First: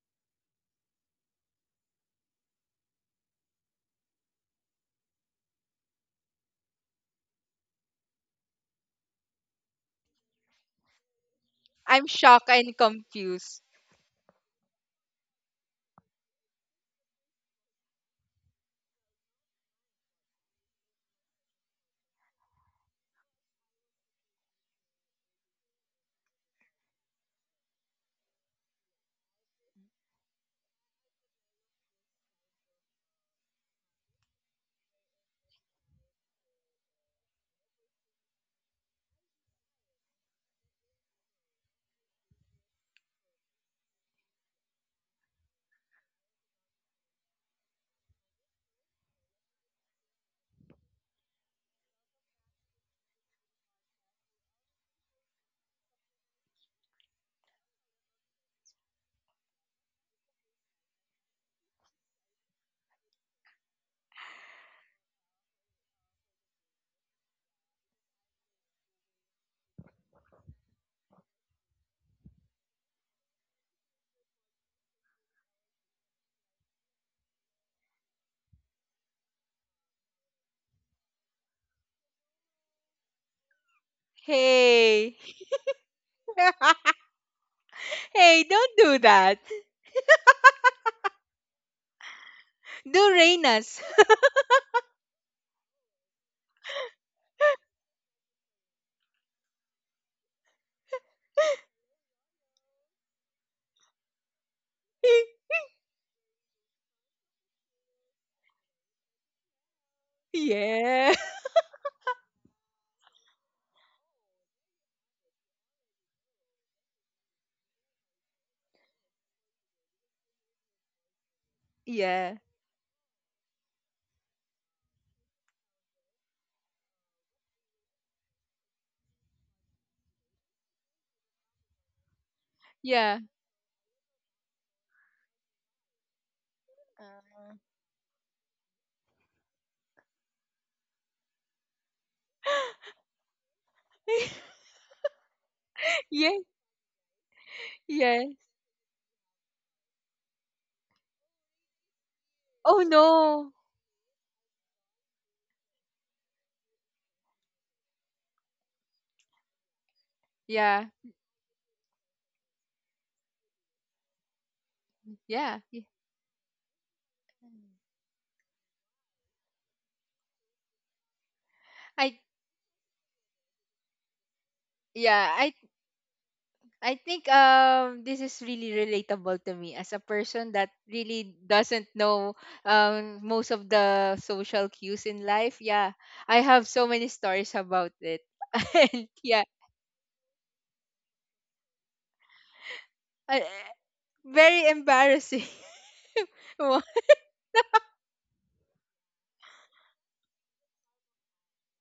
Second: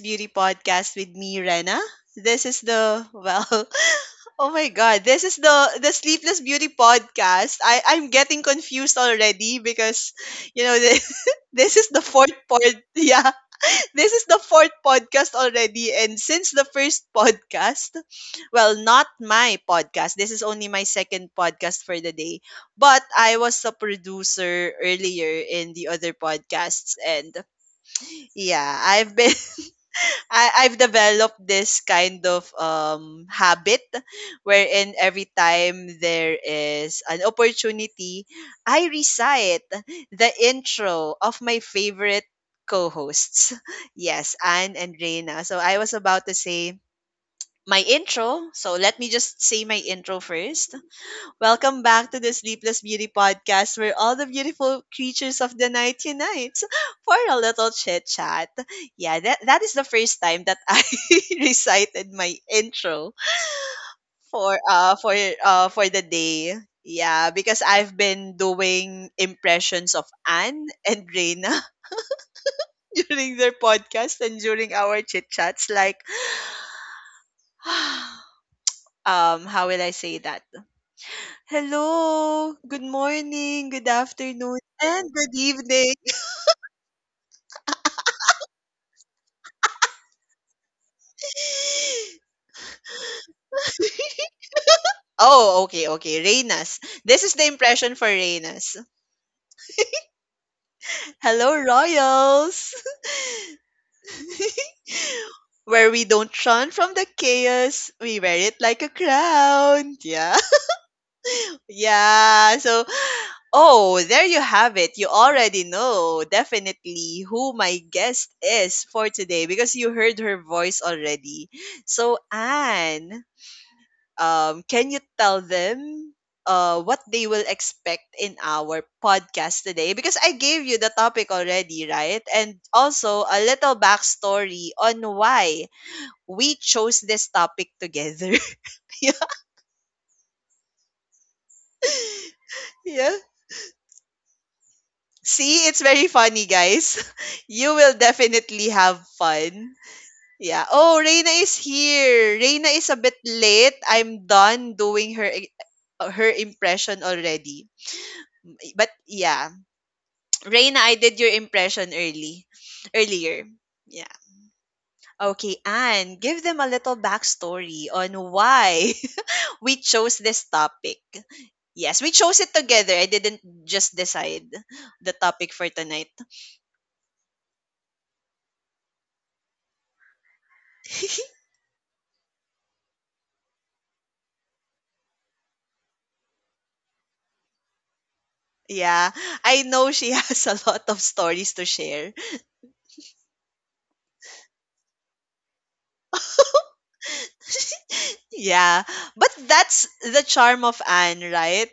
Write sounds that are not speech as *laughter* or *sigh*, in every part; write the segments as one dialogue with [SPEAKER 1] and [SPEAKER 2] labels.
[SPEAKER 1] Beauty Podcast with me, Rena. This is *laughs* oh my god, this is the Sleepless Beauty Podcast. I'm getting confused already because you know this, *laughs* this is the
[SPEAKER 2] I'm
[SPEAKER 1] fourth
[SPEAKER 2] shocked
[SPEAKER 1] pod.
[SPEAKER 2] and
[SPEAKER 1] Yeah,
[SPEAKER 2] confused.
[SPEAKER 1] *laughs* this is the fourth podcast already, and since the first podcast, well, not my podcast. This is only my second podcast for the day, but I was a producer earlier in the other podcasts and yeah, I've been *laughs* I've developed this kind of habit wherein every time there is an opportunity, I recite the intro of my favorite co-hosts. *laughs* Yes, Anne and Reina. So I was about to say my intro. So let me just say my intro first. Welcome back to the Sleepless Beauty podcast where all the beautiful creatures of the night unites *laughs* for a little chit chat. Yeah, that is the first time that I *laughs* recited my intro for the day. Yeah, because I've been doing impressions of Anne and Reina *laughs* during their podcast and during our chit chats like *sighs* how will I say that? Hello, good morning, good afternoon, and
[SPEAKER 2] Hey.
[SPEAKER 1] good evening.
[SPEAKER 2] *laughs* Hey, don't do that.
[SPEAKER 1] *gasps* *laughs*
[SPEAKER 2] Do Reina's.
[SPEAKER 1] Oh, okay, okay. Reynas. This is the impression for Reynas. Hello, Royals. *laughs*
[SPEAKER 2] *laughs*
[SPEAKER 1] Where we don't run from the chaos, we wear it like a crown. Yeah. *laughs*
[SPEAKER 2] Yeah.
[SPEAKER 1] Yeah. So, oh, there you have it. You already know definitely who my guest is for today because you heard her voice already. So,
[SPEAKER 2] Yeah.
[SPEAKER 1] Anne. Can you tell them what they will expect in our podcast today? Because I gave you the topic already, right? And
[SPEAKER 2] Yeah.
[SPEAKER 1] also a little backstory on why we chose this
[SPEAKER 2] Uh,
[SPEAKER 1] topic together. *laughs* yeah, yeah.
[SPEAKER 2] *laughs*
[SPEAKER 1] See, it's very
[SPEAKER 2] yeah.
[SPEAKER 1] funny, guys. *laughs* You will
[SPEAKER 2] Yeah.
[SPEAKER 1] definitely have fun. Yeah. Oh, Reina is here. Reina
[SPEAKER 2] Oh
[SPEAKER 1] is a bit
[SPEAKER 2] no.
[SPEAKER 1] late. I'm done doing her I- her impression already. But yeah,
[SPEAKER 2] Yeah.
[SPEAKER 1] Reina, I did your impression earlier. Yeah.
[SPEAKER 2] Yeah.
[SPEAKER 1] Okay,
[SPEAKER 2] y-
[SPEAKER 1] Anne, give them a little backstory on why *laughs* we chose this topic. Yes,
[SPEAKER 2] I
[SPEAKER 1] we chose it together. I didn't just decide the
[SPEAKER 2] yeah, I
[SPEAKER 1] topic for tonight.
[SPEAKER 2] I think this is really relatable to me as a person that really doesn't know most of the social cues in life. Yeah. I have so many stories about it. *laughs* And
[SPEAKER 1] Yeah,
[SPEAKER 2] yeah,
[SPEAKER 1] I know she *laughs* has a lot of stories to share.
[SPEAKER 2] Uh, very embarrassing. *laughs* Wha-
[SPEAKER 1] Yeah, but that's the charm of Anne, right?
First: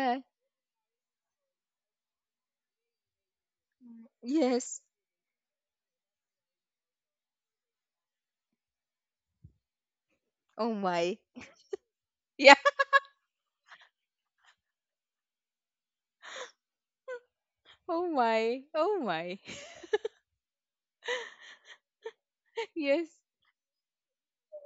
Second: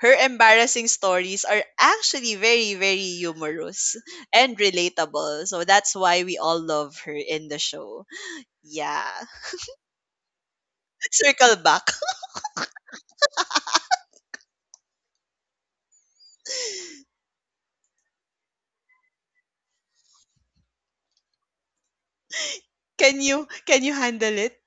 [SPEAKER 1] Her embarrassing stories are actually very, very humorous and
[SPEAKER 2] Yes.
[SPEAKER 1] relatable. So that's why we all love her in the show. Yeah. *laughs*
[SPEAKER 2] Oh
[SPEAKER 1] Let's
[SPEAKER 2] my.
[SPEAKER 1] circle back.
[SPEAKER 2] Yeah. *laughs* Oh my. Oh my. *laughs*
[SPEAKER 1] *laughs*
[SPEAKER 2] Yes.
[SPEAKER 1] Can you handle it,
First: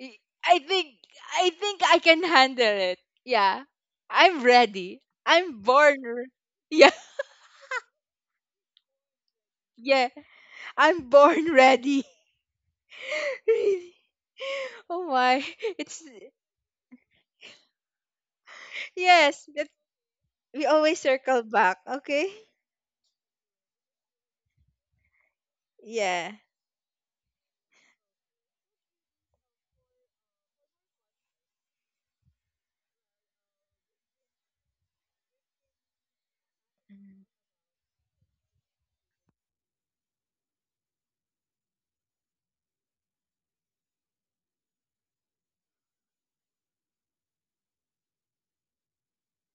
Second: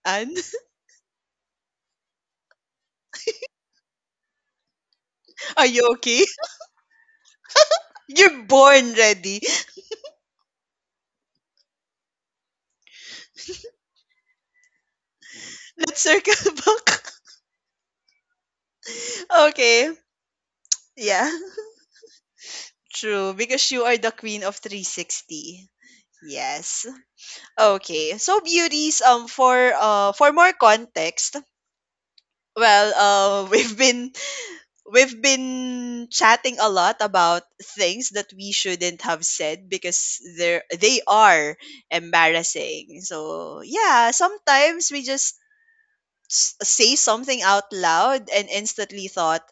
[SPEAKER 2] I
[SPEAKER 1] Anne?
[SPEAKER 2] I think I think I can handle it. Yeah. I'm ready.
[SPEAKER 1] *laughs* Are you okay?
[SPEAKER 2] Yeah.
[SPEAKER 1] *laughs* You're born ready.
[SPEAKER 2] *laughs* Yeah. I'm born ready. *laughs* Really. Oh my. *laughs*
[SPEAKER 1] Let's
[SPEAKER 2] It's
[SPEAKER 1] circle *laughs* back.
[SPEAKER 2] Yes. That
[SPEAKER 1] Okay.
[SPEAKER 2] we always
[SPEAKER 1] Yeah.
[SPEAKER 2] circle back. Okay.
[SPEAKER 1] True. Because you are the queen of 360.
[SPEAKER 2] Yeah.
[SPEAKER 1] Yes. Okay. So beauties for more context, well, uh *laughs* we've been we've been chatting a lot about things that we shouldn't have said because they are embarrassing. So, yeah, sometimes we just say something out loud and instantly thought,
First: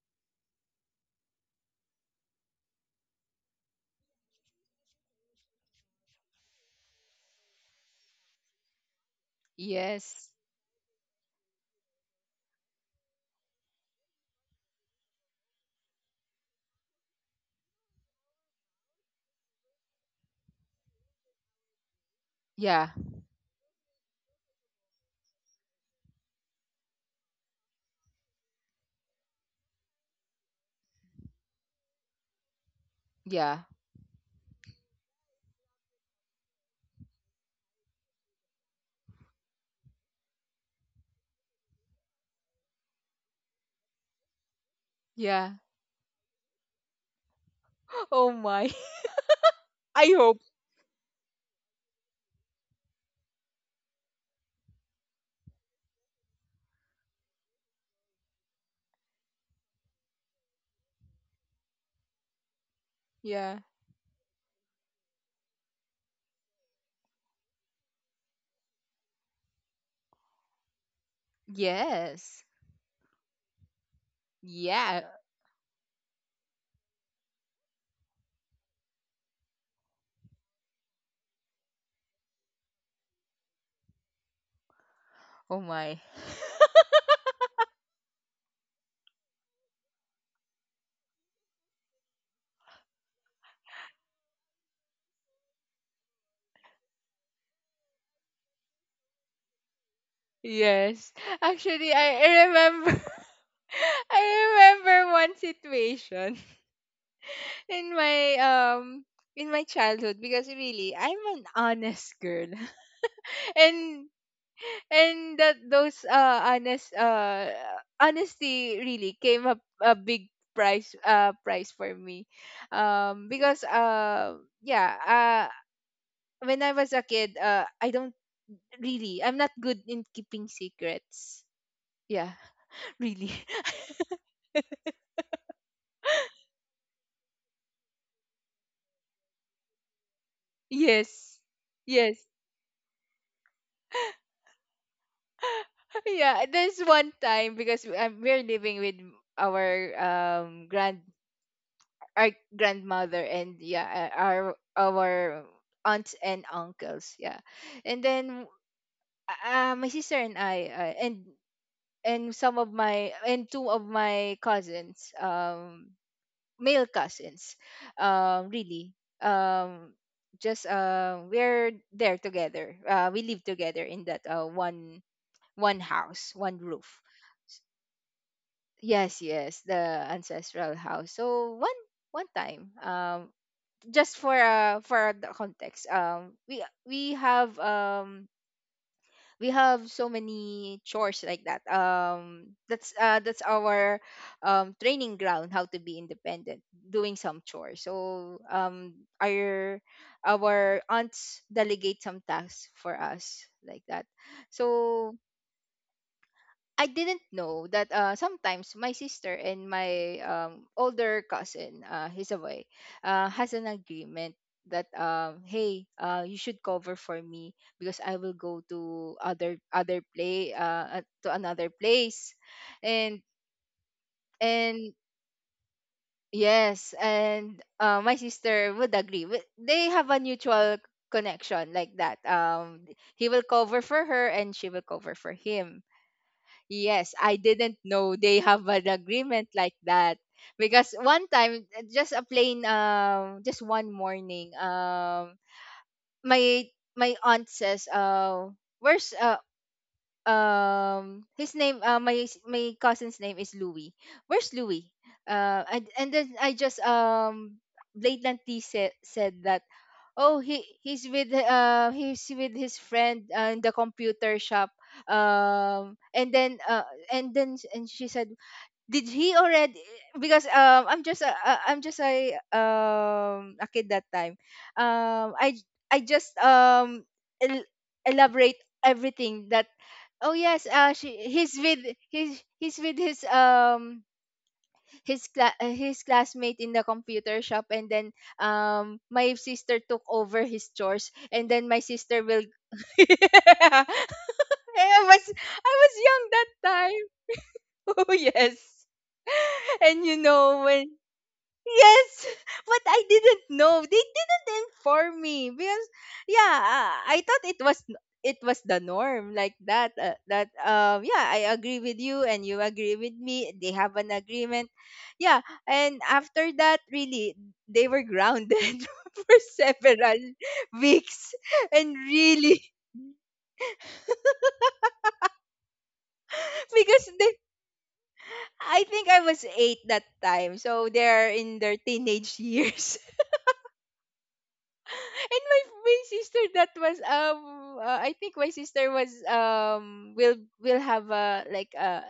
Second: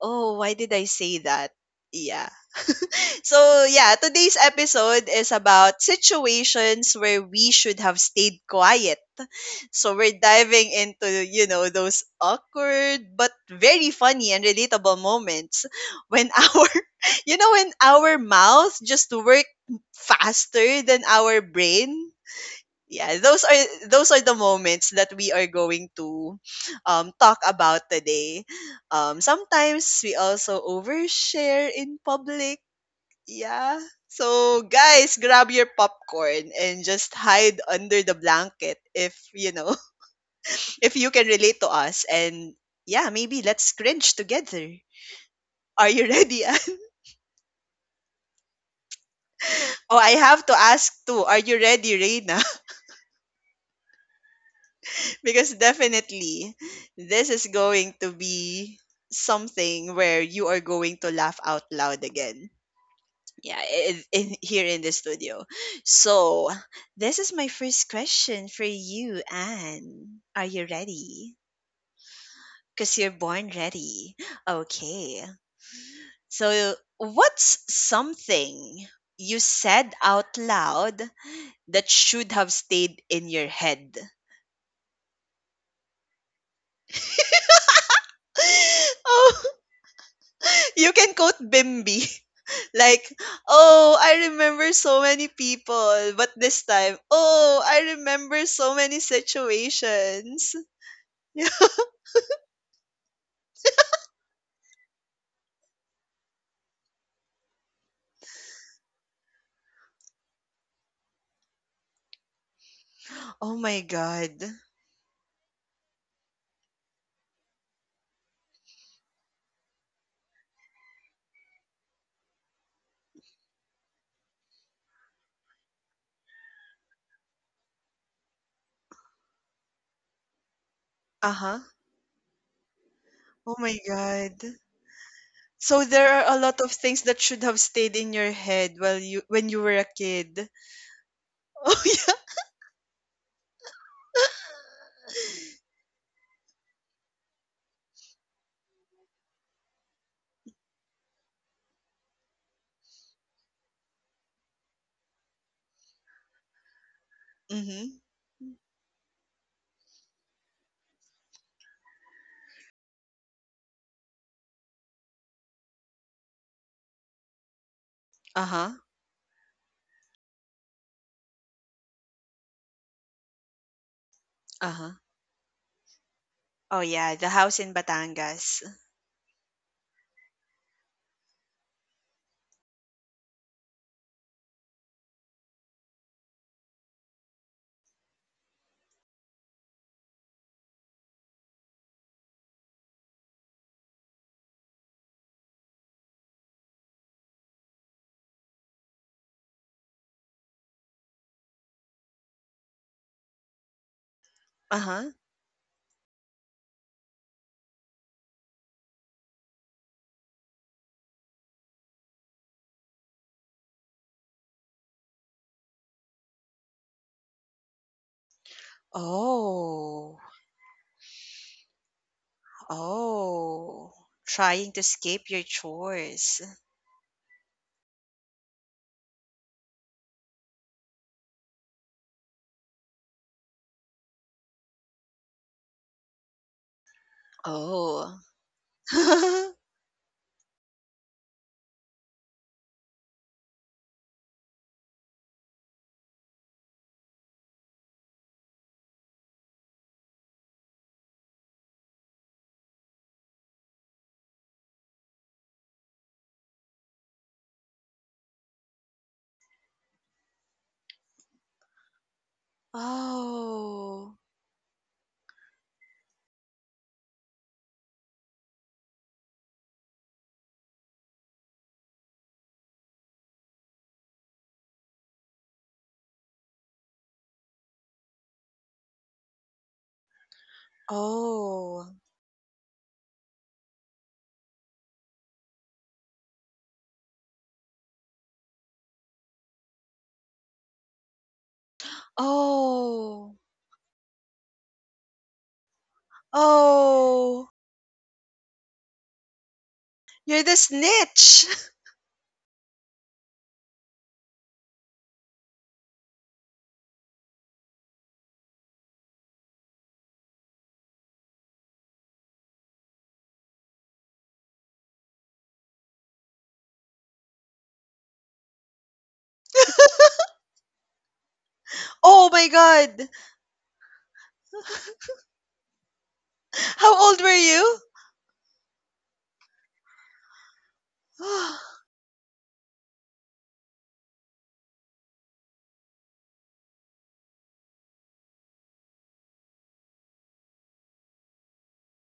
[SPEAKER 1] "Oh, why did I say that?" Yeah. So, yeah, today's episode is about situations where we should have stayed quiet. So we're
[SPEAKER 2] Yes.
[SPEAKER 1] diving into, you know, those awkward but very funny and relatable moments when *laughs* you know, when our mouth just work faster than our brain.
[SPEAKER 2] Yeah.
[SPEAKER 1] Yeah, those are the moments that we are going to talk about today. Sometimes we also overshare in public.
[SPEAKER 2] Yeah.
[SPEAKER 1] Yeah. So guys, grab your popcorn and just hide under the blanket if you know if you can relate to us and yeah, maybe let's cringe together.
[SPEAKER 2] Yeah.
[SPEAKER 1] Are you ready, Anne?
[SPEAKER 2] *laughs* Oh my.
[SPEAKER 1] *laughs*
[SPEAKER 2] *laughs*
[SPEAKER 1] Oh, I
[SPEAKER 2] I hope.
[SPEAKER 1] have to ask too. Are you ready, Reina? *laughs* Because definitely this is going to be something where you are going to laugh out loud again. Yeah,
[SPEAKER 2] Yeah.
[SPEAKER 1] here in the studio. So, this is my first question for you, Anne. Are you ready?
[SPEAKER 2] Yes.
[SPEAKER 1] Because you're born ready.
[SPEAKER 2] Yeah.
[SPEAKER 1] Okay. So, what's something you said out loud that should have stayed in your head?
[SPEAKER 2] Oh my.
[SPEAKER 1] *gasps* *laughs* Oh, you can quote Bimby. *laughs* Like, oh, I remember so many people, but this time, oh, I remember so many situations.
[SPEAKER 2] Yes.
[SPEAKER 1] *laughs*
[SPEAKER 2] Actually, I remember *laughs* I remember one situation *laughs* in my um in my childhood because really I'm an honest girl.
[SPEAKER 1] Oh
[SPEAKER 2] *laughs*
[SPEAKER 1] my
[SPEAKER 2] And
[SPEAKER 1] God.
[SPEAKER 2] and that those honest honesty really came up a big price price for me. Because yeah, when I was a kid, I don't really, I'm not good in keeping
[SPEAKER 1] Uh
[SPEAKER 2] secrets.
[SPEAKER 1] huh.
[SPEAKER 2] Yeah, *laughs* really.
[SPEAKER 1] Oh my
[SPEAKER 2] *laughs*
[SPEAKER 1] God. So there are a lot of things that should have stayed in your head while you when you were a kid.
[SPEAKER 2] Yes.
[SPEAKER 1] *laughs* Oh yeah.
[SPEAKER 2] Yes. *laughs* Yeah, there's one time because we're living with our grand our grandmother and yeah, our aunts and uncles, yeah.
[SPEAKER 1] Mm-hmm.
[SPEAKER 2] And then my sister and I, and some of my and two of my cousins, male cousins,
[SPEAKER 1] Uh-huh.
[SPEAKER 2] really um just we're there together. We live together in that
[SPEAKER 1] Uh-huh.
[SPEAKER 2] one house, one
[SPEAKER 1] Oh,
[SPEAKER 2] roof.
[SPEAKER 1] yeah, the house
[SPEAKER 2] S-
[SPEAKER 1] in Batangas.
[SPEAKER 2] yes, yes, the ancestral house. So one time, just for the context, we have so many chores like that. That's our training ground, how to be independent, doing some chores. So our our aunts delegate some tasks for us like that.
[SPEAKER 1] Uh-huh.
[SPEAKER 2] So I didn't know that, sometimes my sister and my older cousin, has an agreement that, hey, you should cover for me because I will go to other other
[SPEAKER 1] Oh.
[SPEAKER 2] play to another place, and
[SPEAKER 1] Oh. Trying to
[SPEAKER 2] and
[SPEAKER 1] escape your chores.
[SPEAKER 2] yes, and my sister would agree. They have a mutual connection like that. He will cover for her and she will cover for him. Yes, I didn't know
[SPEAKER 1] Oh.
[SPEAKER 2] they have an agreement
[SPEAKER 1] *laughs*
[SPEAKER 2] like that. Because one time, just a plain, just one morning, my my aunt says, where's, his name, my cousin's name is Louis. Where's Louis? And then I just blatantly said that, oh, he's with his friend, in the
[SPEAKER 1] Oh.
[SPEAKER 2] computer shop. And she said, "Did he already..." Because I'm just I'm just a kid that time. I just el- elaborate everything that, oh yes, she
[SPEAKER 1] Oh.
[SPEAKER 2] he's with his his classmate in the computer shop. And then my sister took over his chores, and then my sister will. *laughs*
[SPEAKER 1] Oh.
[SPEAKER 2] Yeah. I was I was young that time. *laughs*
[SPEAKER 1] Oh.
[SPEAKER 2] Oh yes. *laughs* And you
[SPEAKER 1] You're the
[SPEAKER 2] know when,
[SPEAKER 1] snitch. *laughs*
[SPEAKER 2] yes, *laughs* but I didn't know. They didn't inform me because yeah, I thought it was the norm like that. That, yeah, I agree with you and you agree with me. They have an agreement. Yeah, and after that, really, they were grounded *laughs* for several weeks, and
[SPEAKER 1] Oh my
[SPEAKER 2] really, *laughs*
[SPEAKER 1] god. *laughs* How
[SPEAKER 2] because
[SPEAKER 1] old
[SPEAKER 2] they,
[SPEAKER 1] were you?
[SPEAKER 2] I think I was eight that time, so
[SPEAKER 1] *sighs*
[SPEAKER 2] they're in their teenage years. And my sister that was, I think my sister was, will have a, like a,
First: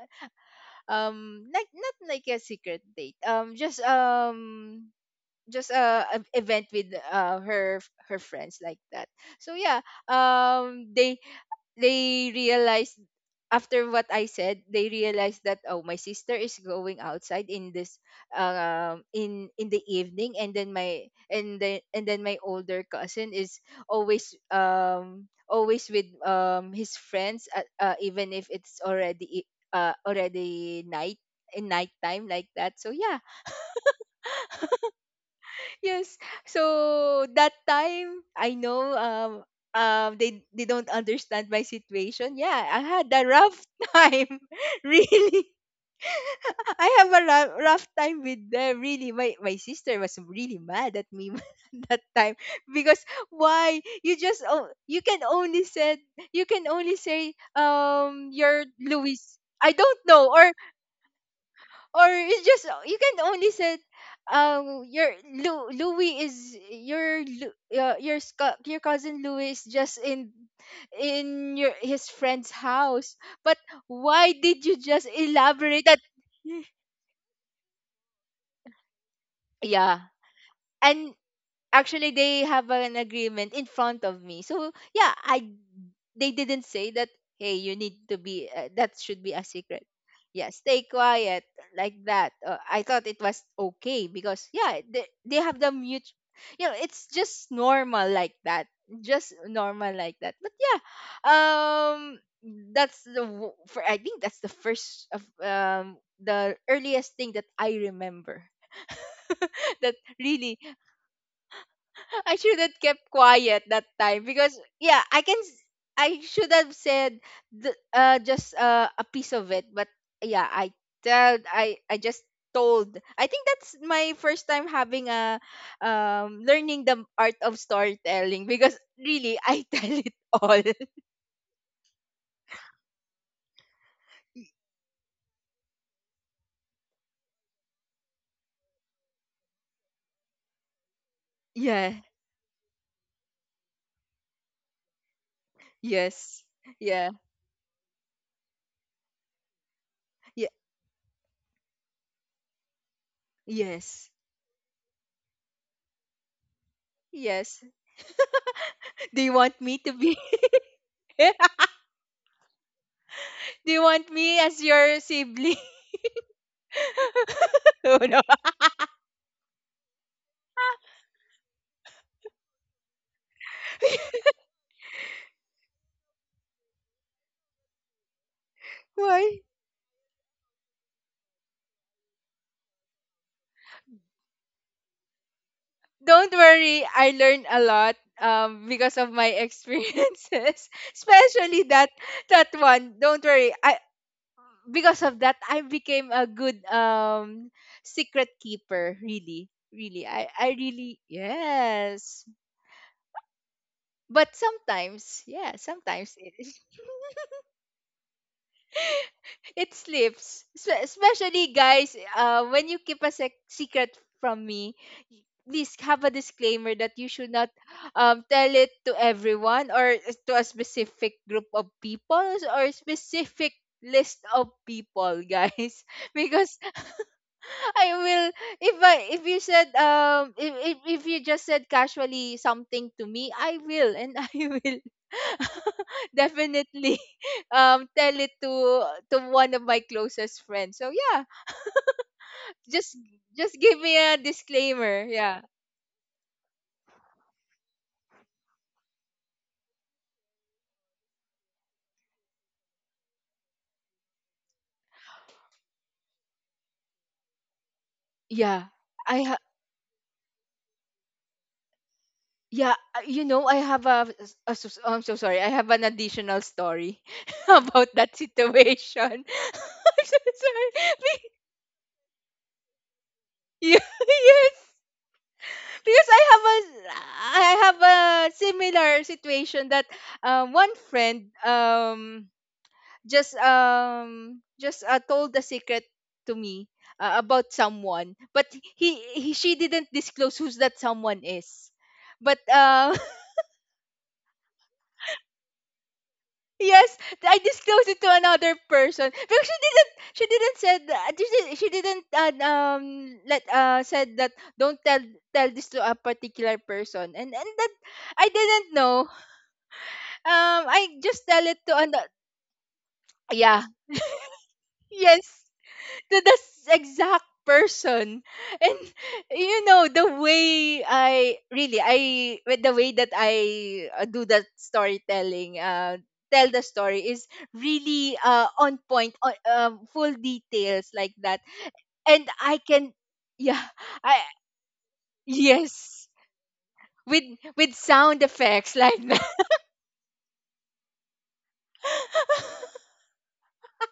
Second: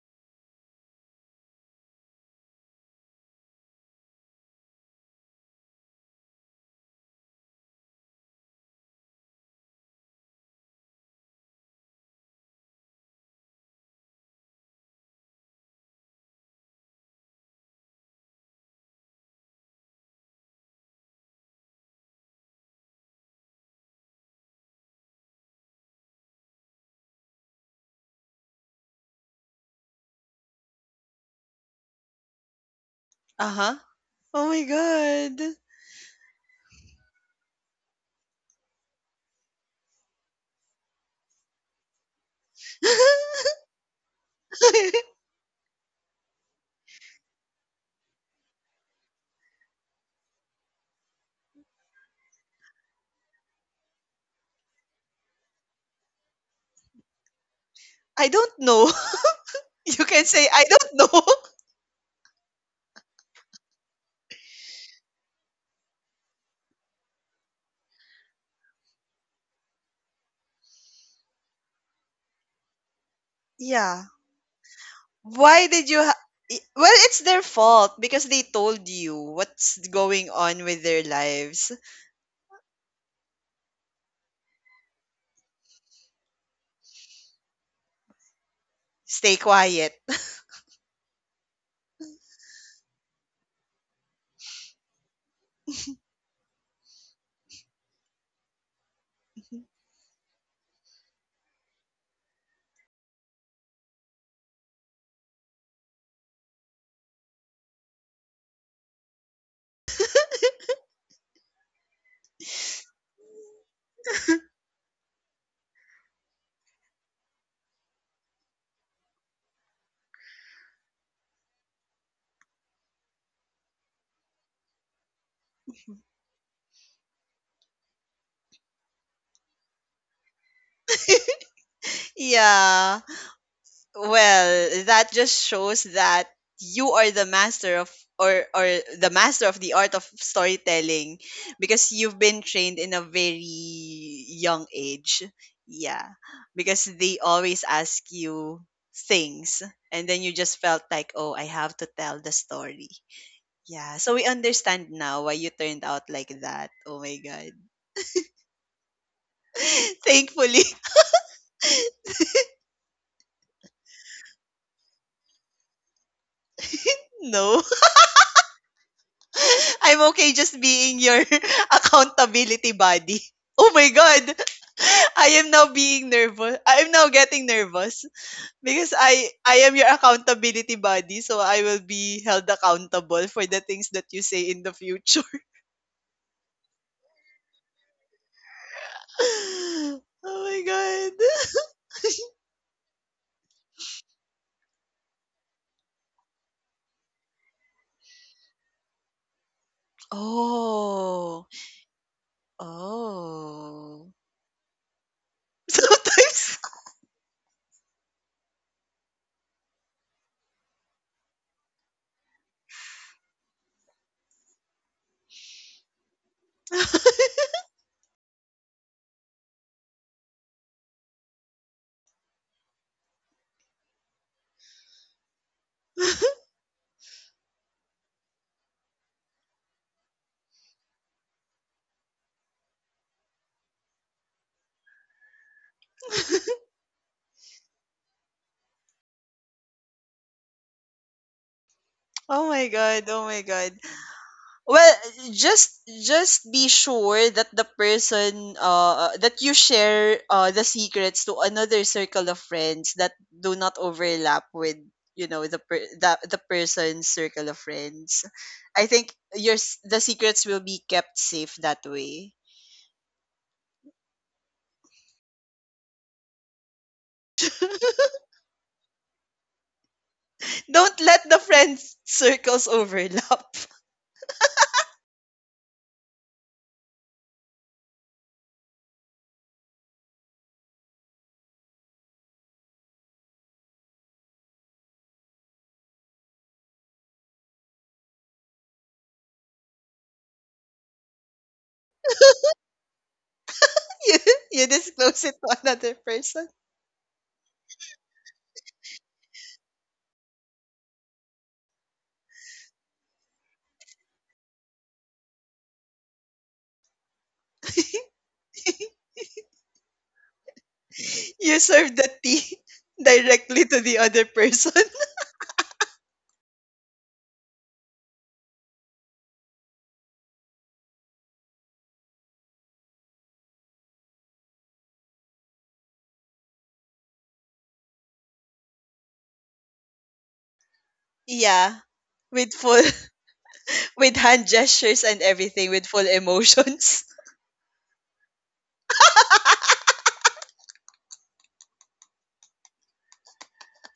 [SPEAKER 2] like not like a secret date, a event with her friends like that. So yeah, um they they realized, after what I said, they realized that, oh, my sister is going outside in this, in the evening. And then my older cousin is always, always with, his friends, even if it's already, already night, in nighttime like that. So yeah,
[SPEAKER 1] *gasps* Uh-huh. Oh my god.
[SPEAKER 2] yes. So that time, I know, they don't understand my situation. Yeah, I had a rough *laughs* time.
[SPEAKER 1] *laughs*
[SPEAKER 2] Really. *laughs* I have a rough, rough time with them. Really, my sister was really mad at me *laughs* that time, because why you can only said, you can only say,
[SPEAKER 1] I don't
[SPEAKER 2] you're
[SPEAKER 1] know.
[SPEAKER 2] Louis.
[SPEAKER 1] *laughs*
[SPEAKER 2] I don't
[SPEAKER 1] You can
[SPEAKER 2] know,
[SPEAKER 1] say I don't know. *laughs*
[SPEAKER 2] or it's just, you can only said your Louis is your your your cousin Louis is just in your his friend's house. But
[SPEAKER 1] Yeah.
[SPEAKER 2] why did you just
[SPEAKER 1] Why
[SPEAKER 2] elaborate
[SPEAKER 1] did
[SPEAKER 2] that?
[SPEAKER 1] you ha- I- Well, it's their fault because they told you
[SPEAKER 2] *laughs*
[SPEAKER 1] what's
[SPEAKER 2] Yeah,
[SPEAKER 1] going on with their
[SPEAKER 2] and
[SPEAKER 1] lives.
[SPEAKER 2] actually they have an agreement in front of me, so yeah, I they didn't say that, hey, you need to be, that should be
[SPEAKER 1] Stay
[SPEAKER 2] a secret.
[SPEAKER 1] quiet.
[SPEAKER 2] Yeah, stay quiet like that. I thought it was okay because yeah, they have the mute. You know, it's just normal like that, just normal like that. But yeah, um for I think that's the first of, the earliest thing that I remember, *laughs* that really I should have kept quiet that time.
[SPEAKER 1] *laughs*
[SPEAKER 2] Because yeah, I should have said the, just a piece of it. But yeah, I just told. I think that's my first time having a, learning the art of storytelling, because really I *laughs* tell it all.
[SPEAKER 1] Yeah. Well, that just shows that you are the master of or the master of the art of storytelling
[SPEAKER 2] Yeah.
[SPEAKER 1] because you've been trained in a very young age. Yeah.
[SPEAKER 2] Yes.
[SPEAKER 1] Because
[SPEAKER 2] Yeah.
[SPEAKER 1] they always ask you things and then you
[SPEAKER 2] Yeah.
[SPEAKER 1] just felt like, "Oh, I have to tell the story." Yeah,
[SPEAKER 2] Yes.
[SPEAKER 1] so we understand now why you turned out like that. Oh my God.
[SPEAKER 2] Yes. Do you want me to
[SPEAKER 1] *laughs*
[SPEAKER 2] be?
[SPEAKER 1] Thankfully,
[SPEAKER 2] *laughs* Do you want me as your sibling?
[SPEAKER 1] *laughs* no.
[SPEAKER 2] *laughs* Oh no.
[SPEAKER 1] *laughs* I'm okay just being your *laughs* accountability buddy. Oh my God. *laughs* I am now being nervous. I am now getting nervous because
[SPEAKER 2] Why?
[SPEAKER 1] I am your accountability buddy, so I will be held accountable for the things that you say in the future.
[SPEAKER 2] Don't worry, I learned a lot because of my
[SPEAKER 1] *laughs* Oh my
[SPEAKER 2] experiences, *laughs*
[SPEAKER 1] god. *laughs*
[SPEAKER 2] especially that that one. Don't worry, I, because of that, I became a good secret keeper. Really, really, I really,
[SPEAKER 1] Oh.
[SPEAKER 2] yes.
[SPEAKER 1] Oh.
[SPEAKER 2] But sometimes, yeah,
[SPEAKER 1] *laughs*
[SPEAKER 2] sometimes it,
[SPEAKER 1] Sometimes
[SPEAKER 2] it slips. Especially guys, when you keep a secret from me, please have a disclaimer that you should not, tell it to everyone or to a specific group of people, or specific list of people, guys, *laughs*
[SPEAKER 1] *laughs*
[SPEAKER 2] because I will, if I, if you said, if, if you just said casually something to me, I will, and I will *laughs* definitely *laughs* tell it to one of my closest friends. So yeah,
[SPEAKER 1] Oh my
[SPEAKER 2] just
[SPEAKER 1] god, oh my
[SPEAKER 2] just give
[SPEAKER 1] god.
[SPEAKER 2] me a
[SPEAKER 1] Well,
[SPEAKER 2] disclaimer. Yeah.
[SPEAKER 1] just just be sure that the person that you share the secrets to another circle of friends that do not overlap with, you know, the person's circle of friends.
[SPEAKER 2] Yeah.
[SPEAKER 1] I think
[SPEAKER 2] I ha-
[SPEAKER 1] your s- The secrets will be kept safe that way.
[SPEAKER 2] yeah, you know, I have a, I'm so sorry. I have an additional story *laughs* about that situation. *laughs* I'm so
[SPEAKER 1] *laughs*
[SPEAKER 2] sorry.
[SPEAKER 1] Don't let
[SPEAKER 2] *laughs*
[SPEAKER 1] the friend circles overlap.
[SPEAKER 2] Yeah, *laughs* yes. Because I have a similar situation, that, one friend, just told the secret to me, about someone. But, he she didn't disclose who's that someone is, but
[SPEAKER 1] *laughs* you, you disclose it to another person.
[SPEAKER 2] *laughs* yes, I disclosed it to another person because she didn't said, she didn't, let, said that, don't tell, tell this to a particular person, and that I didn't
[SPEAKER 1] *laughs*
[SPEAKER 2] know. I just tell it
[SPEAKER 1] You
[SPEAKER 2] to an,
[SPEAKER 1] serve the tea *laughs*
[SPEAKER 2] yeah,
[SPEAKER 1] directly to the other *laughs* person.
[SPEAKER 2] yes, to the exact person. And you know the way I really, I with the way that I, do that storytelling, tell the story, is really on point, on, full details like that.
[SPEAKER 1] Yeah.
[SPEAKER 2] And
[SPEAKER 1] With
[SPEAKER 2] I
[SPEAKER 1] full
[SPEAKER 2] can, yeah,
[SPEAKER 1] *laughs* with
[SPEAKER 2] I,
[SPEAKER 1] hand gestures and everything with full
[SPEAKER 2] yes,
[SPEAKER 1] emotions.
[SPEAKER 2] with with sound effects like that. *laughs*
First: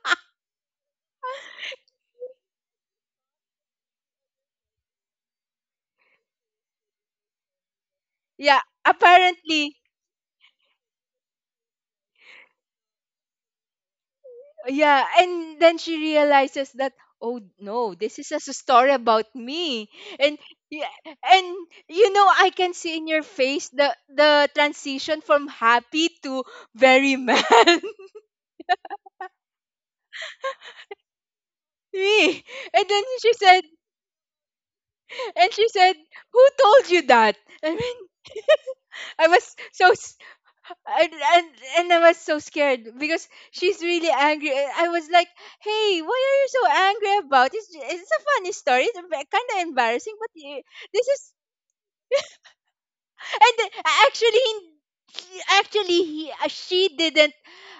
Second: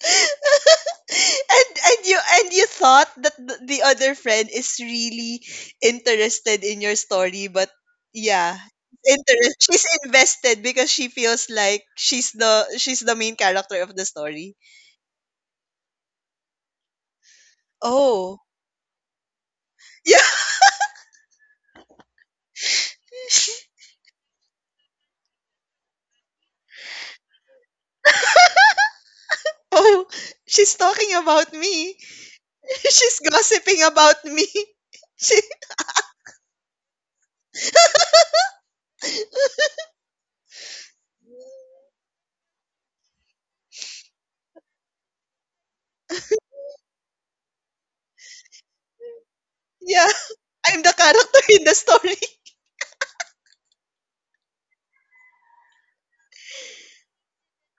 [SPEAKER 1] *laughs* and you thought that the other friend is really interested in your story but yeah
[SPEAKER 2] Yeah,
[SPEAKER 1] interest
[SPEAKER 2] apparently.
[SPEAKER 1] she's invested because she feels like she's the main character of the story.
[SPEAKER 2] Yeah, and then she realizes that, oh no, this is
[SPEAKER 1] Oh
[SPEAKER 2] just a story about me.
[SPEAKER 1] yeah.
[SPEAKER 2] And yeah, and you know I can see in your face the transition from happy to very mad. *laughs*
[SPEAKER 1] *laughs* Oh, she's talking about me.
[SPEAKER 2] Me. And
[SPEAKER 1] *laughs*
[SPEAKER 2] then
[SPEAKER 1] She's
[SPEAKER 2] she said,
[SPEAKER 1] gossiping about me. *laughs* she,
[SPEAKER 2] and she said, "Who told you that?" I mean, I was so, and, and I was so scared because she's really angry. And I was like, "Hey, why are you so angry about? It's a funny story. It's kind of
[SPEAKER 1] yeah,
[SPEAKER 2] embarrassing, but you,
[SPEAKER 1] I'm the
[SPEAKER 2] this is,
[SPEAKER 1] character in the story.
[SPEAKER 2] and actually, he she didn't,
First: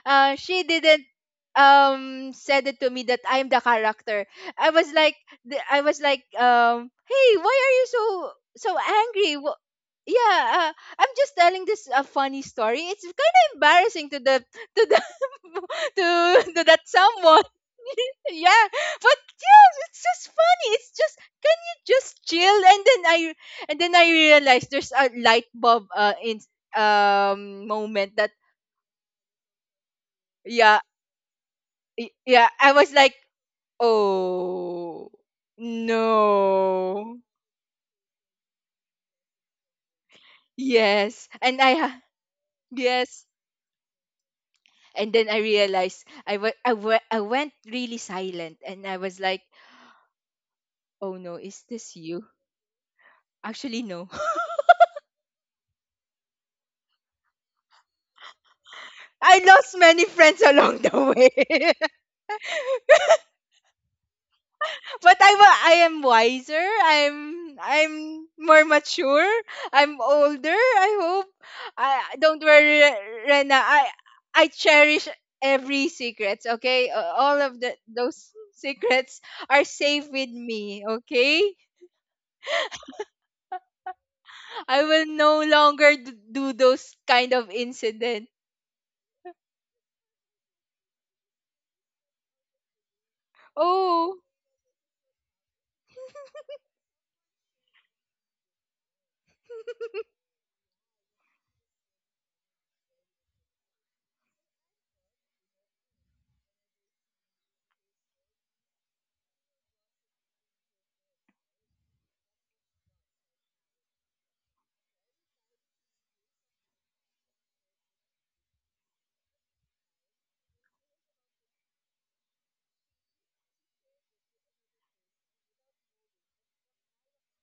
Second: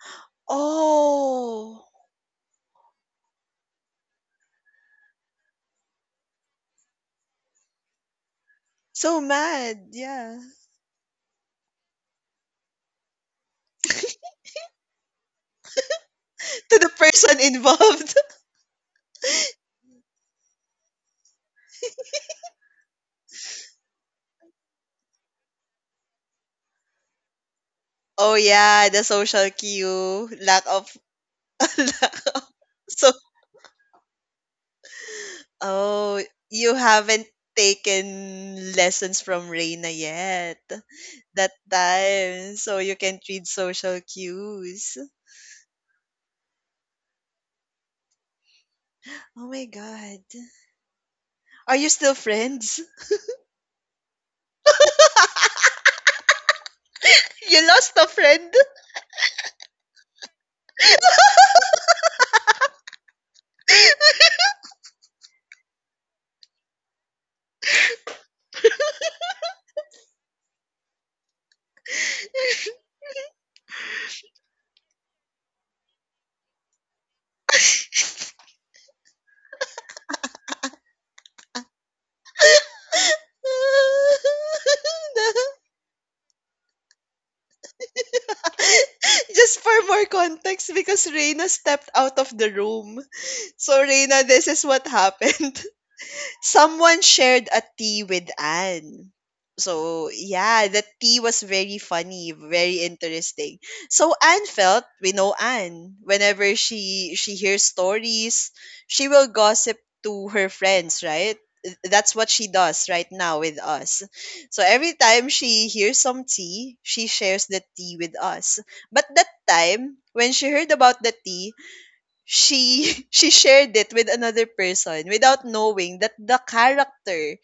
[SPEAKER 2] uh she didn't
[SPEAKER 1] Oh,
[SPEAKER 2] said it to me that I'm the character. I was like, I was like, hey, why are you so
[SPEAKER 1] so
[SPEAKER 2] angry?
[SPEAKER 1] mad, yeah.
[SPEAKER 2] Yeah, I'm just telling this a funny story. It's kind of embarrassing to the *laughs* to
[SPEAKER 1] *laughs* To
[SPEAKER 2] that
[SPEAKER 1] the person
[SPEAKER 2] someone.
[SPEAKER 1] involved. *laughs*
[SPEAKER 2] *laughs* Yeah, but yeah, it's just funny. It's just, can you just chill? And then I realized there's a light bulb in moment. That
[SPEAKER 1] Oh yeah, the social cue, lack
[SPEAKER 2] yeah.
[SPEAKER 1] of *laughs* lack of
[SPEAKER 2] Yeah, I was
[SPEAKER 1] so
[SPEAKER 2] like, oh
[SPEAKER 1] oh, you
[SPEAKER 2] no.
[SPEAKER 1] haven't taken lessons from Reina yet
[SPEAKER 2] Yes,
[SPEAKER 1] that time, so you can
[SPEAKER 2] yes,
[SPEAKER 1] read social cues.
[SPEAKER 2] and then I realized I went really silent and I was like,
[SPEAKER 1] Oh my god.
[SPEAKER 2] oh no, is
[SPEAKER 1] Are you
[SPEAKER 2] this
[SPEAKER 1] still
[SPEAKER 2] you?
[SPEAKER 1] friends?
[SPEAKER 2] Actually, no.
[SPEAKER 1] *laughs* You lost a friend.
[SPEAKER 2] *laughs* I lost many friends along the *laughs* way, but I am wiser. I'm more mature. I'm older, I hope. I don't worry, Rena. I cherish every secrets. Okay, all of the those secrets are safe with me. Okay, I will no
[SPEAKER 1] *laughs* *laughs*
[SPEAKER 2] longer do those kind of incident.
[SPEAKER 1] *laughs* Just for more context, because Reina stepped out of the room. So,
[SPEAKER 2] Oh,
[SPEAKER 1] Reina, this is what happened. Someone shared a tea with Anne. So, yeah, the tea was very funny, very interesting. So Anne felt, we know Anne, whenever she hears stories, she will gossip to her friends, right? That's what she does right now with us. So every time she hears some tea, she shares the tea with us. But that time, when she heard about the tea, she *laughs* she shared it with another person without knowing that the character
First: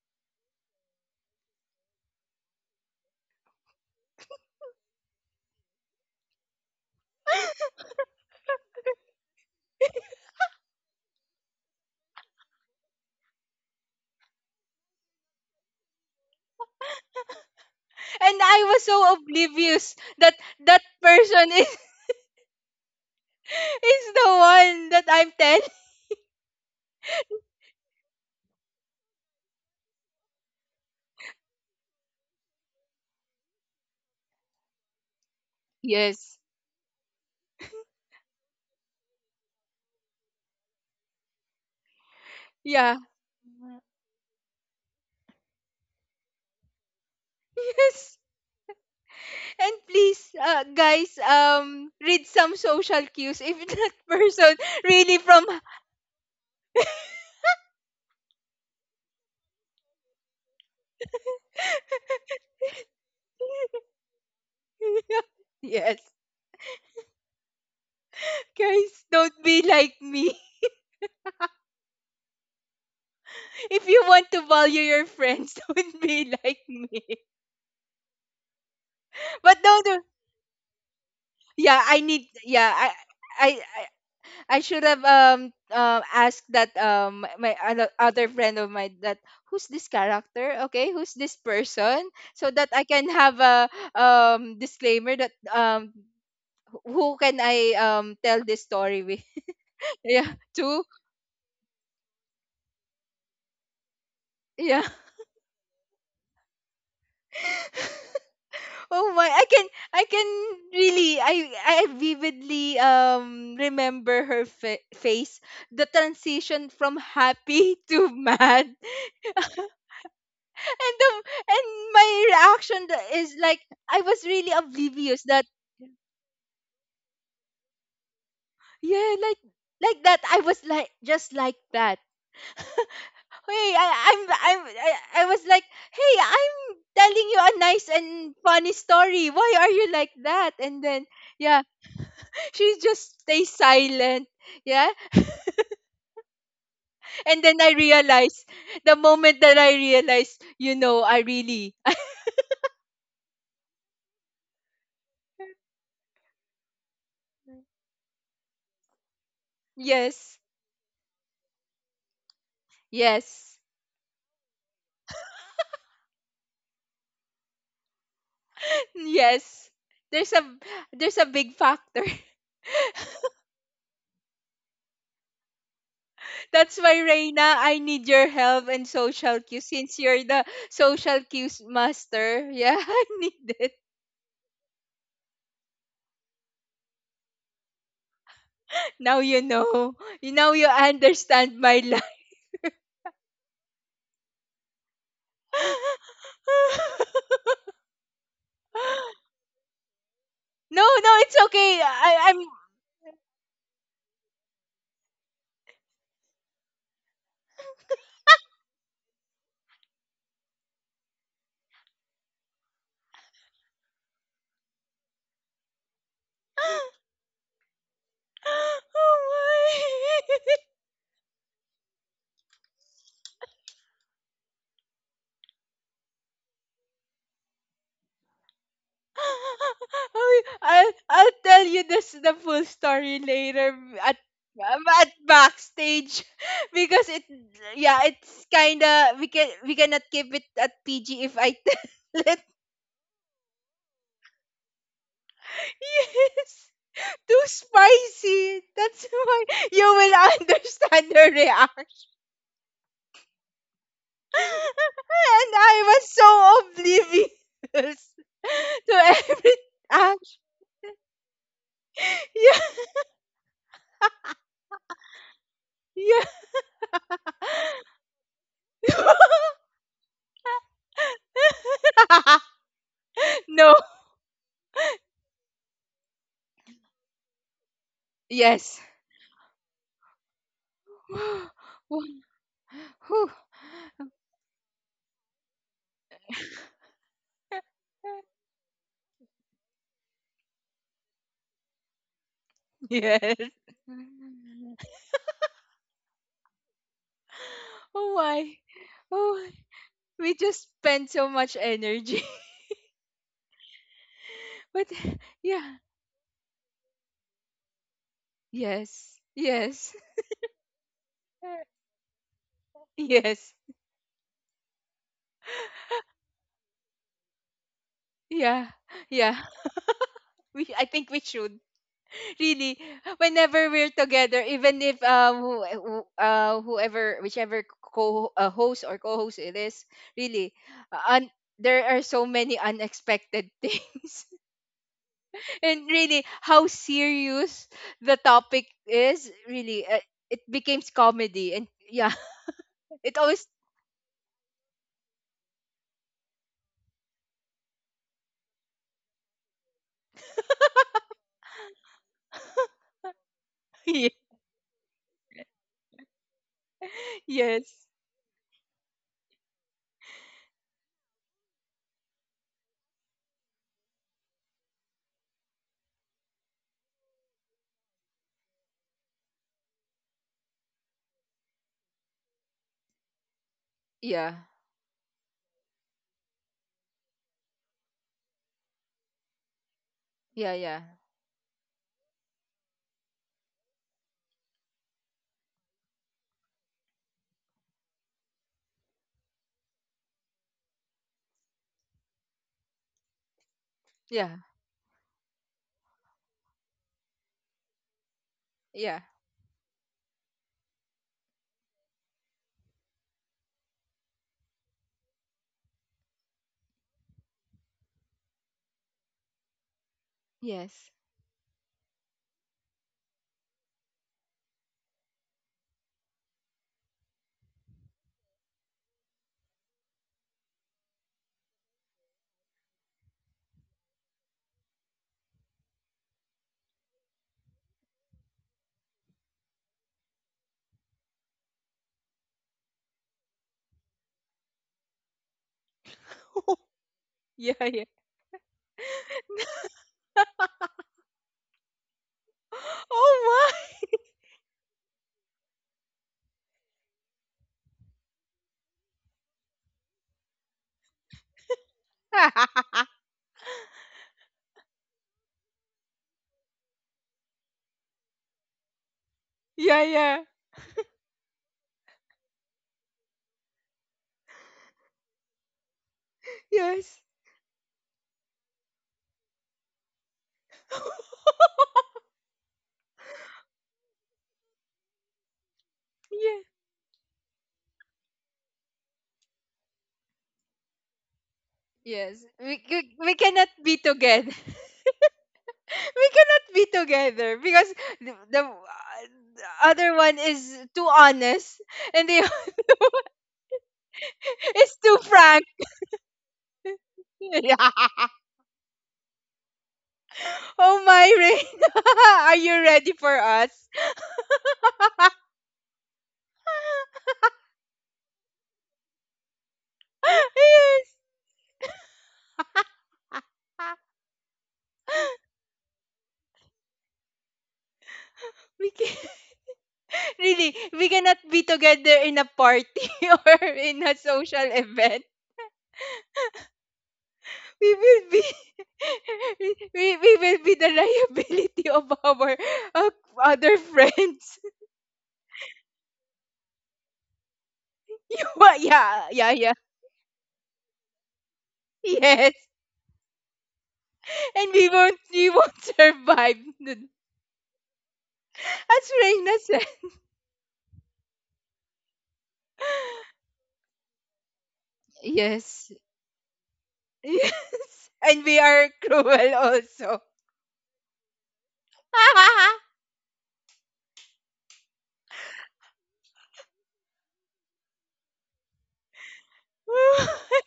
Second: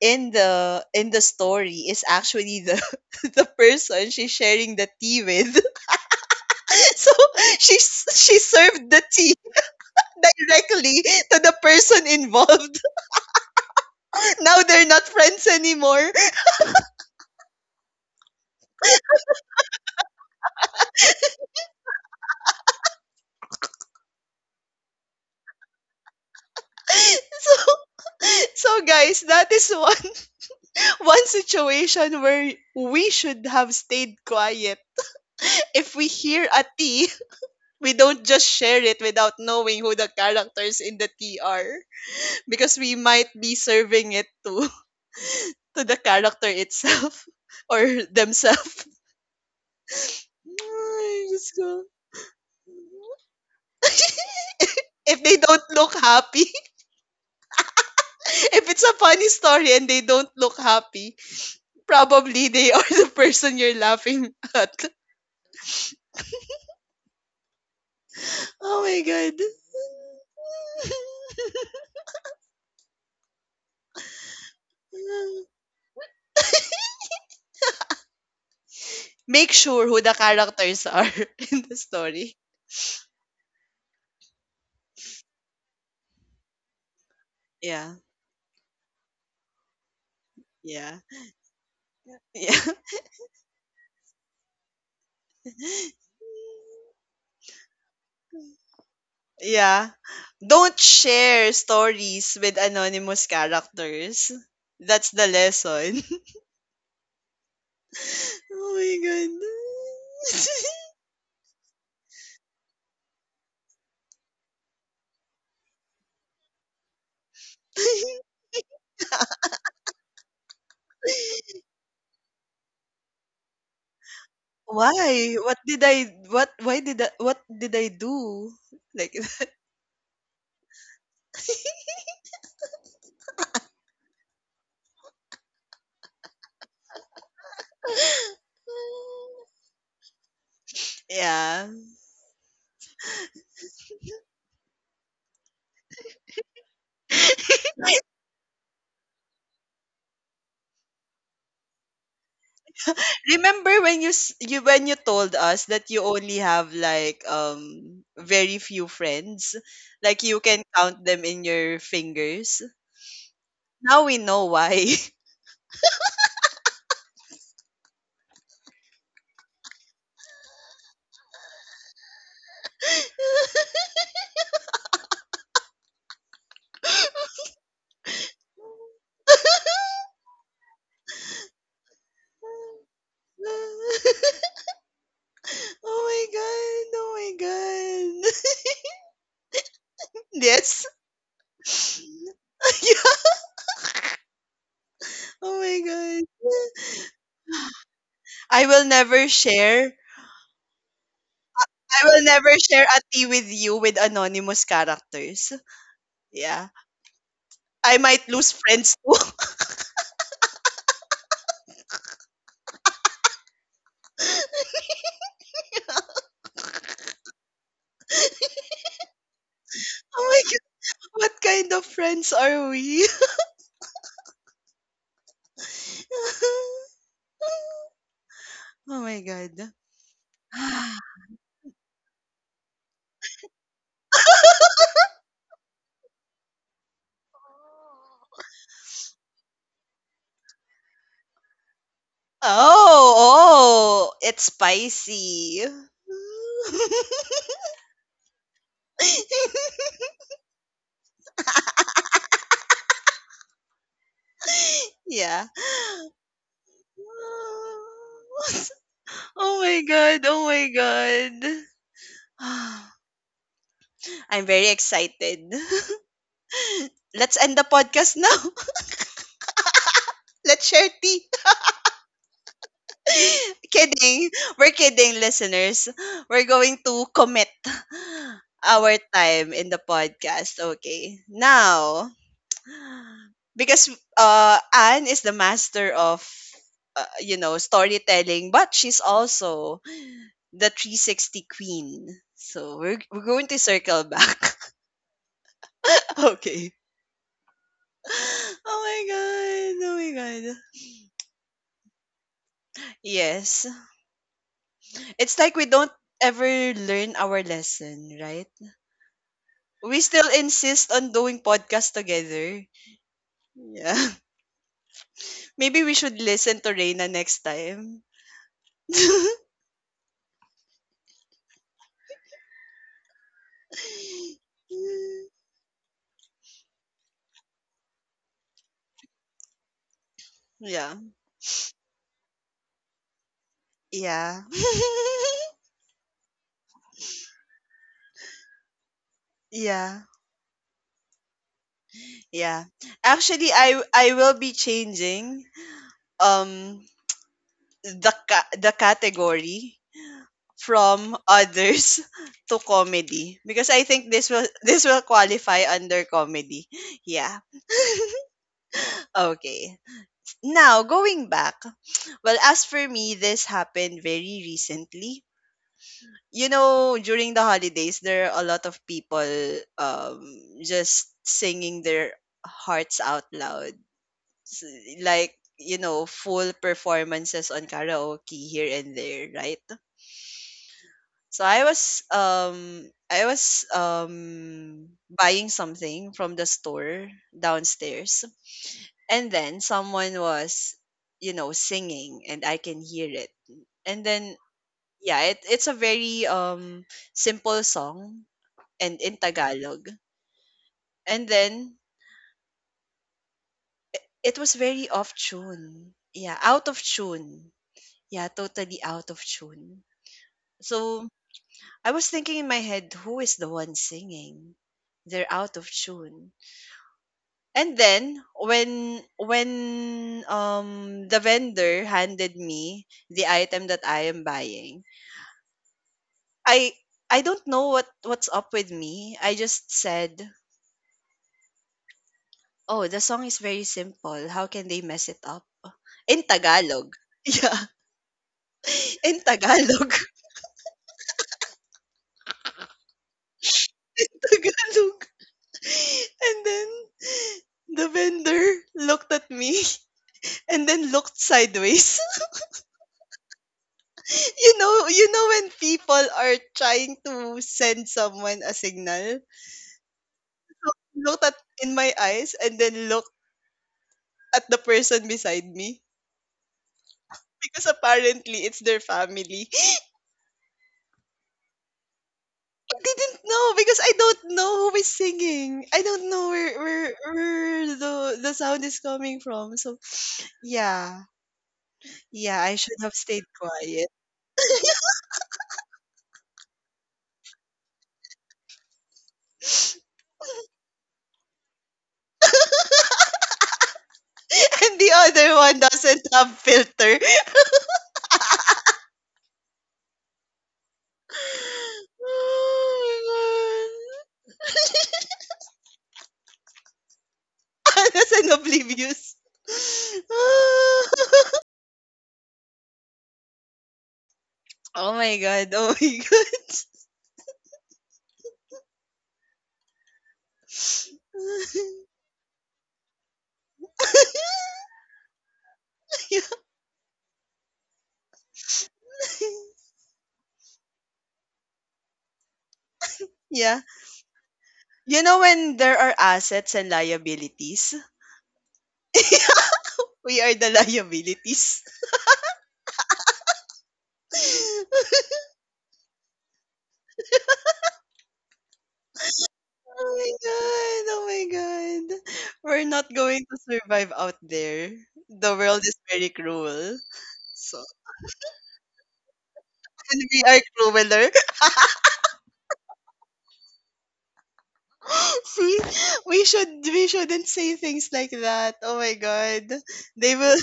[SPEAKER 1] in the story is actually the *laughs* the person she's sharing the tea with *laughs* so she served the tea directly to the person involved *laughs* now they're not friends anymore *laughs*
[SPEAKER 2] and I was so oblivious that that person is *laughs* is the one that I'm telling.
[SPEAKER 1] so so guys that is one *laughs* one situation where we should have stayed quiet if we
[SPEAKER 2] Yes.
[SPEAKER 1] hear a tea we don't just share it without knowing who the characters in the TR *laughs* because we
[SPEAKER 2] Yeah.
[SPEAKER 1] might be serving it to *laughs* to the character itself *laughs* or
[SPEAKER 2] Yes.
[SPEAKER 1] themselves.
[SPEAKER 2] And please,
[SPEAKER 1] *laughs* Ay,
[SPEAKER 2] guys,
[SPEAKER 1] Diyos ko.
[SPEAKER 2] read some social cues if *laughs* that person
[SPEAKER 1] *laughs*
[SPEAKER 2] really
[SPEAKER 1] If they
[SPEAKER 2] from.
[SPEAKER 1] don't look happy, *laughs* if it's a funny story and they don't look happy, probably they are *laughs* the person you're laughing at. *laughs*
[SPEAKER 2] *laughs* Yes.
[SPEAKER 1] Oh my
[SPEAKER 2] Guys,
[SPEAKER 1] god.
[SPEAKER 2] don't be like me. *laughs* If you want to value your friends, *laughs*
[SPEAKER 1] *laughs*
[SPEAKER 2] don't be like me.
[SPEAKER 1] Make
[SPEAKER 2] But don't.
[SPEAKER 1] sure who the characters are *laughs* in the
[SPEAKER 2] Yeah, I need.
[SPEAKER 1] story.
[SPEAKER 2] Yeah, I, I should have asked that my
[SPEAKER 1] Yeah,
[SPEAKER 2] other friend of mine that who's this character, okay,
[SPEAKER 1] yeah,
[SPEAKER 2] who's this person, so
[SPEAKER 1] yeah.
[SPEAKER 2] that I can have a disclaimer that who can I tell this story with.
[SPEAKER 1] Yeah.
[SPEAKER 2] *laughs* Yeah.
[SPEAKER 1] Don't
[SPEAKER 2] Two.
[SPEAKER 1] share stories with anonymous characters.
[SPEAKER 2] Yeah.
[SPEAKER 1] That's the lesson.
[SPEAKER 2] *laughs*
[SPEAKER 1] *laughs* Oh my
[SPEAKER 2] Oh my,
[SPEAKER 1] god.
[SPEAKER 2] I can. I can Really, I vividly remember her face, the transition from happy *laughs* to
[SPEAKER 1] *laughs*
[SPEAKER 2] mad, and and my reaction. Is like, I was really oblivious
[SPEAKER 1] Why?
[SPEAKER 2] that,
[SPEAKER 1] What did I what why did I, what did I do? Like
[SPEAKER 2] yeah, like, that. I was like, just like that. *laughs* Hey, I, I'm I'm I, I was like, hey, I'm telling you a nice and funny story.
[SPEAKER 1] *laughs*
[SPEAKER 2] Why are you like that? And then, yeah,
[SPEAKER 1] Yeah.
[SPEAKER 2] she just stays silent. Yeah, and then I realized, the moment that I realized, I really.
[SPEAKER 1] Remember when you s- you when you told us that you only have like very few friends?
[SPEAKER 2] *laughs*
[SPEAKER 1] Like you
[SPEAKER 2] Yes,
[SPEAKER 1] can count them in your fingers.
[SPEAKER 2] yes.
[SPEAKER 1] Now we know why.
[SPEAKER 2] Yes. There's a big factor. *laughs* That's why, Reina, I need your help in social
[SPEAKER 1] *laughs*
[SPEAKER 2] cues, since you're the social cues master. Yeah, *laughs* I need it.
[SPEAKER 1] *laughs* Oh my god. Oh my god. *laughs*
[SPEAKER 2] Now you know. You Now you
[SPEAKER 1] Yes.
[SPEAKER 2] understand my life.
[SPEAKER 1] *laughs* Yeah. Oh my god.
[SPEAKER 2] *laughs*
[SPEAKER 1] I will never share.
[SPEAKER 2] No, no, it's okay.
[SPEAKER 1] I will
[SPEAKER 2] I'm.
[SPEAKER 1] never
[SPEAKER 2] *gasps*
[SPEAKER 1] share a tea with you with anonymous characters. Yeah. I might lose friends too. *laughs*
[SPEAKER 2] Oh
[SPEAKER 1] Oh my
[SPEAKER 2] my. *laughs*
[SPEAKER 1] god. What kind of friends are we? *laughs* Oh my god.
[SPEAKER 2] *laughs* I- I'll,
[SPEAKER 1] *sighs*
[SPEAKER 2] I'll tell you this the full story later at backstage. *laughs* Because it yeah, it's kind of, we cannot keep it at PG if I tell it.
[SPEAKER 1] Oh, oh, it's spicy.
[SPEAKER 2] *laughs* Yes, too spicy, that's *laughs* why you
[SPEAKER 1] *laughs*
[SPEAKER 2] will *laughs* understand her reaction. *laughs*
[SPEAKER 1] Yeah.
[SPEAKER 2] And I was
[SPEAKER 1] *laughs*
[SPEAKER 2] so oblivious *laughs* to every
[SPEAKER 1] Oh my God. Oh
[SPEAKER 2] action.
[SPEAKER 1] my God. *sighs* I'm very excited. *laughs*
[SPEAKER 2] Yeah,
[SPEAKER 1] Let's end the podcast now. *laughs* Let's share tea.
[SPEAKER 2] yeah. *laughs*
[SPEAKER 1] *laughs*
[SPEAKER 2] No.
[SPEAKER 1] Kidding. We're kidding, listeners. We're going to commit *laughs* *sighs*
[SPEAKER 2] Yes.
[SPEAKER 1] our time in the podcast. Okay.
[SPEAKER 2] *gasps*
[SPEAKER 1] Now,
[SPEAKER 2] One. Whew.
[SPEAKER 1] because Anne is the master of you know,
[SPEAKER 2] *laughs*
[SPEAKER 1] storytelling, but she's also the 360 queen. So we're
[SPEAKER 2] Yes.
[SPEAKER 1] going to circle back.
[SPEAKER 2] *laughs*
[SPEAKER 1] *laughs* Okay.
[SPEAKER 2] Oh my. Oh,
[SPEAKER 1] Oh my god. Oh my
[SPEAKER 2] we
[SPEAKER 1] god.
[SPEAKER 2] just spent so much energy.
[SPEAKER 1] Yes.
[SPEAKER 2] *laughs* But
[SPEAKER 1] It's like we
[SPEAKER 2] yeah.
[SPEAKER 1] don't ever learn our lesson, right?
[SPEAKER 2] Yes. Yes.
[SPEAKER 1] We still insist on doing
[SPEAKER 2] *laughs*
[SPEAKER 1] podcast together.
[SPEAKER 2] Yes.
[SPEAKER 1] Yeah. *laughs* Maybe we should listen to Reina next time. *laughs*
[SPEAKER 2] Yeah. Yeah. We I think we should. Really, whenever we're together, even if who, whoever, whichever co host or co-host it is, really.
[SPEAKER 1] Yeah.
[SPEAKER 2] uh, un- there are so many unexpected *laughs* things,
[SPEAKER 1] Yeah. *laughs*
[SPEAKER 2] and really, how serious the topic is, really,
[SPEAKER 1] Yeah.
[SPEAKER 2] it becomes comedy. And yeah,
[SPEAKER 1] Yeah.
[SPEAKER 2] *laughs* it always.
[SPEAKER 1] Actually, I will be changing um the the category from others *laughs* to comedy because I
[SPEAKER 2] *laughs* Yeah.
[SPEAKER 1] think this will *laughs* this will qualify under comedy. Yeah.
[SPEAKER 2] Yes,
[SPEAKER 1] Okay. Now, going back, well, as for me, this happened very recently. You know, during the holidays, there are a lot of people um just singing their hearts out loud,
[SPEAKER 2] yeah,
[SPEAKER 1] like, you know, full performances on karaoke here and there, right?
[SPEAKER 2] yeah, yeah,
[SPEAKER 1] So I was I was buying something from the store downstairs, and then someone was, you know, singing and I can hear it, and
[SPEAKER 2] yeah,
[SPEAKER 1] then yeah, it's a very simple song,
[SPEAKER 2] yeah.
[SPEAKER 1] and in Tagalog, and then it was very off tune, yeah, out of tune, yeah, totally out of tune.
[SPEAKER 2] Yes.
[SPEAKER 1] So I was thinking in my head, who is the one singing? They're out of tune. And then when when the vendor handed me the item that I am buying, I I don't know what what's up with me. I just said, "Oh, the song is very simple. How can they mess it up?" In
[SPEAKER 2] *laughs*
[SPEAKER 1] Tagalog. *laughs*
[SPEAKER 2] Yeah,
[SPEAKER 1] Yeah,
[SPEAKER 2] yeah.
[SPEAKER 1] in Tagalog.
[SPEAKER 2] *laughs* Oh
[SPEAKER 1] *laughs* In Tagalog. And then the vendor looked at me *laughs* and then looked sideways.
[SPEAKER 2] my.
[SPEAKER 1] *laughs* You know, you know when people are trying to send someone a signal.
[SPEAKER 2] *laughs* Yeah, yeah.
[SPEAKER 1] So he looked at in my eyes and then looked at the person beside me,
[SPEAKER 2] Yes.
[SPEAKER 1] because apparently it's their family.
[SPEAKER 2] *laughs*
[SPEAKER 1] I didn't know because I don't know who is singing. I don't know
[SPEAKER 2] Yeah.
[SPEAKER 1] where where the sound is coming from. So yeah,
[SPEAKER 2] Yes.
[SPEAKER 1] yeah, I
[SPEAKER 2] We,
[SPEAKER 1] should
[SPEAKER 2] we
[SPEAKER 1] have
[SPEAKER 2] we
[SPEAKER 1] stayed
[SPEAKER 2] cannot be
[SPEAKER 1] quiet.
[SPEAKER 2] together. *laughs* We cannot be together, because the, the uh, the other one is too honest, and the *laughs*
[SPEAKER 1] *laughs*
[SPEAKER 2] is
[SPEAKER 1] And the
[SPEAKER 2] too
[SPEAKER 1] other
[SPEAKER 2] frank.
[SPEAKER 1] one doesn't have filter.
[SPEAKER 2] *laughs*
[SPEAKER 1] *laughs*
[SPEAKER 2] Yeah. Oh my, Rain. *laughs* Are you ready for us?
[SPEAKER 1] Oh my god.
[SPEAKER 2] *laughs*
[SPEAKER 1] Honest and oblivious.
[SPEAKER 2] Yes.
[SPEAKER 1] *laughs*
[SPEAKER 2] *laughs*
[SPEAKER 1] Oh my god. Oh my god.
[SPEAKER 2] We can, *laughs* really, we cannot be together in a party *laughs* or in a social
[SPEAKER 1] *laughs*
[SPEAKER 2] event.
[SPEAKER 1] Yeah.
[SPEAKER 2] We will be *laughs* we will be the liability *laughs* of our, uh, other
[SPEAKER 1] Yeah.
[SPEAKER 2] friends. *laughs*
[SPEAKER 1] You know when there are assets and liabilities?
[SPEAKER 2] Well, yeah, yeah, yeah.
[SPEAKER 1] We are the liabilities.
[SPEAKER 2] Yes.
[SPEAKER 1] *laughs*
[SPEAKER 2] And we won't *laughs* survive. As Reina said.
[SPEAKER 1] Oh my god. Oh my god. We're not going to survive out there. The world
[SPEAKER 2] Yes.
[SPEAKER 1] is
[SPEAKER 2] *laughs*
[SPEAKER 1] very cruel. So
[SPEAKER 2] Yes. And we are cruel also.
[SPEAKER 1] and we are crueler.
[SPEAKER 2] *laughs*
[SPEAKER 1] *gasps* See, we shouldn't say things like that. Oh my god. They will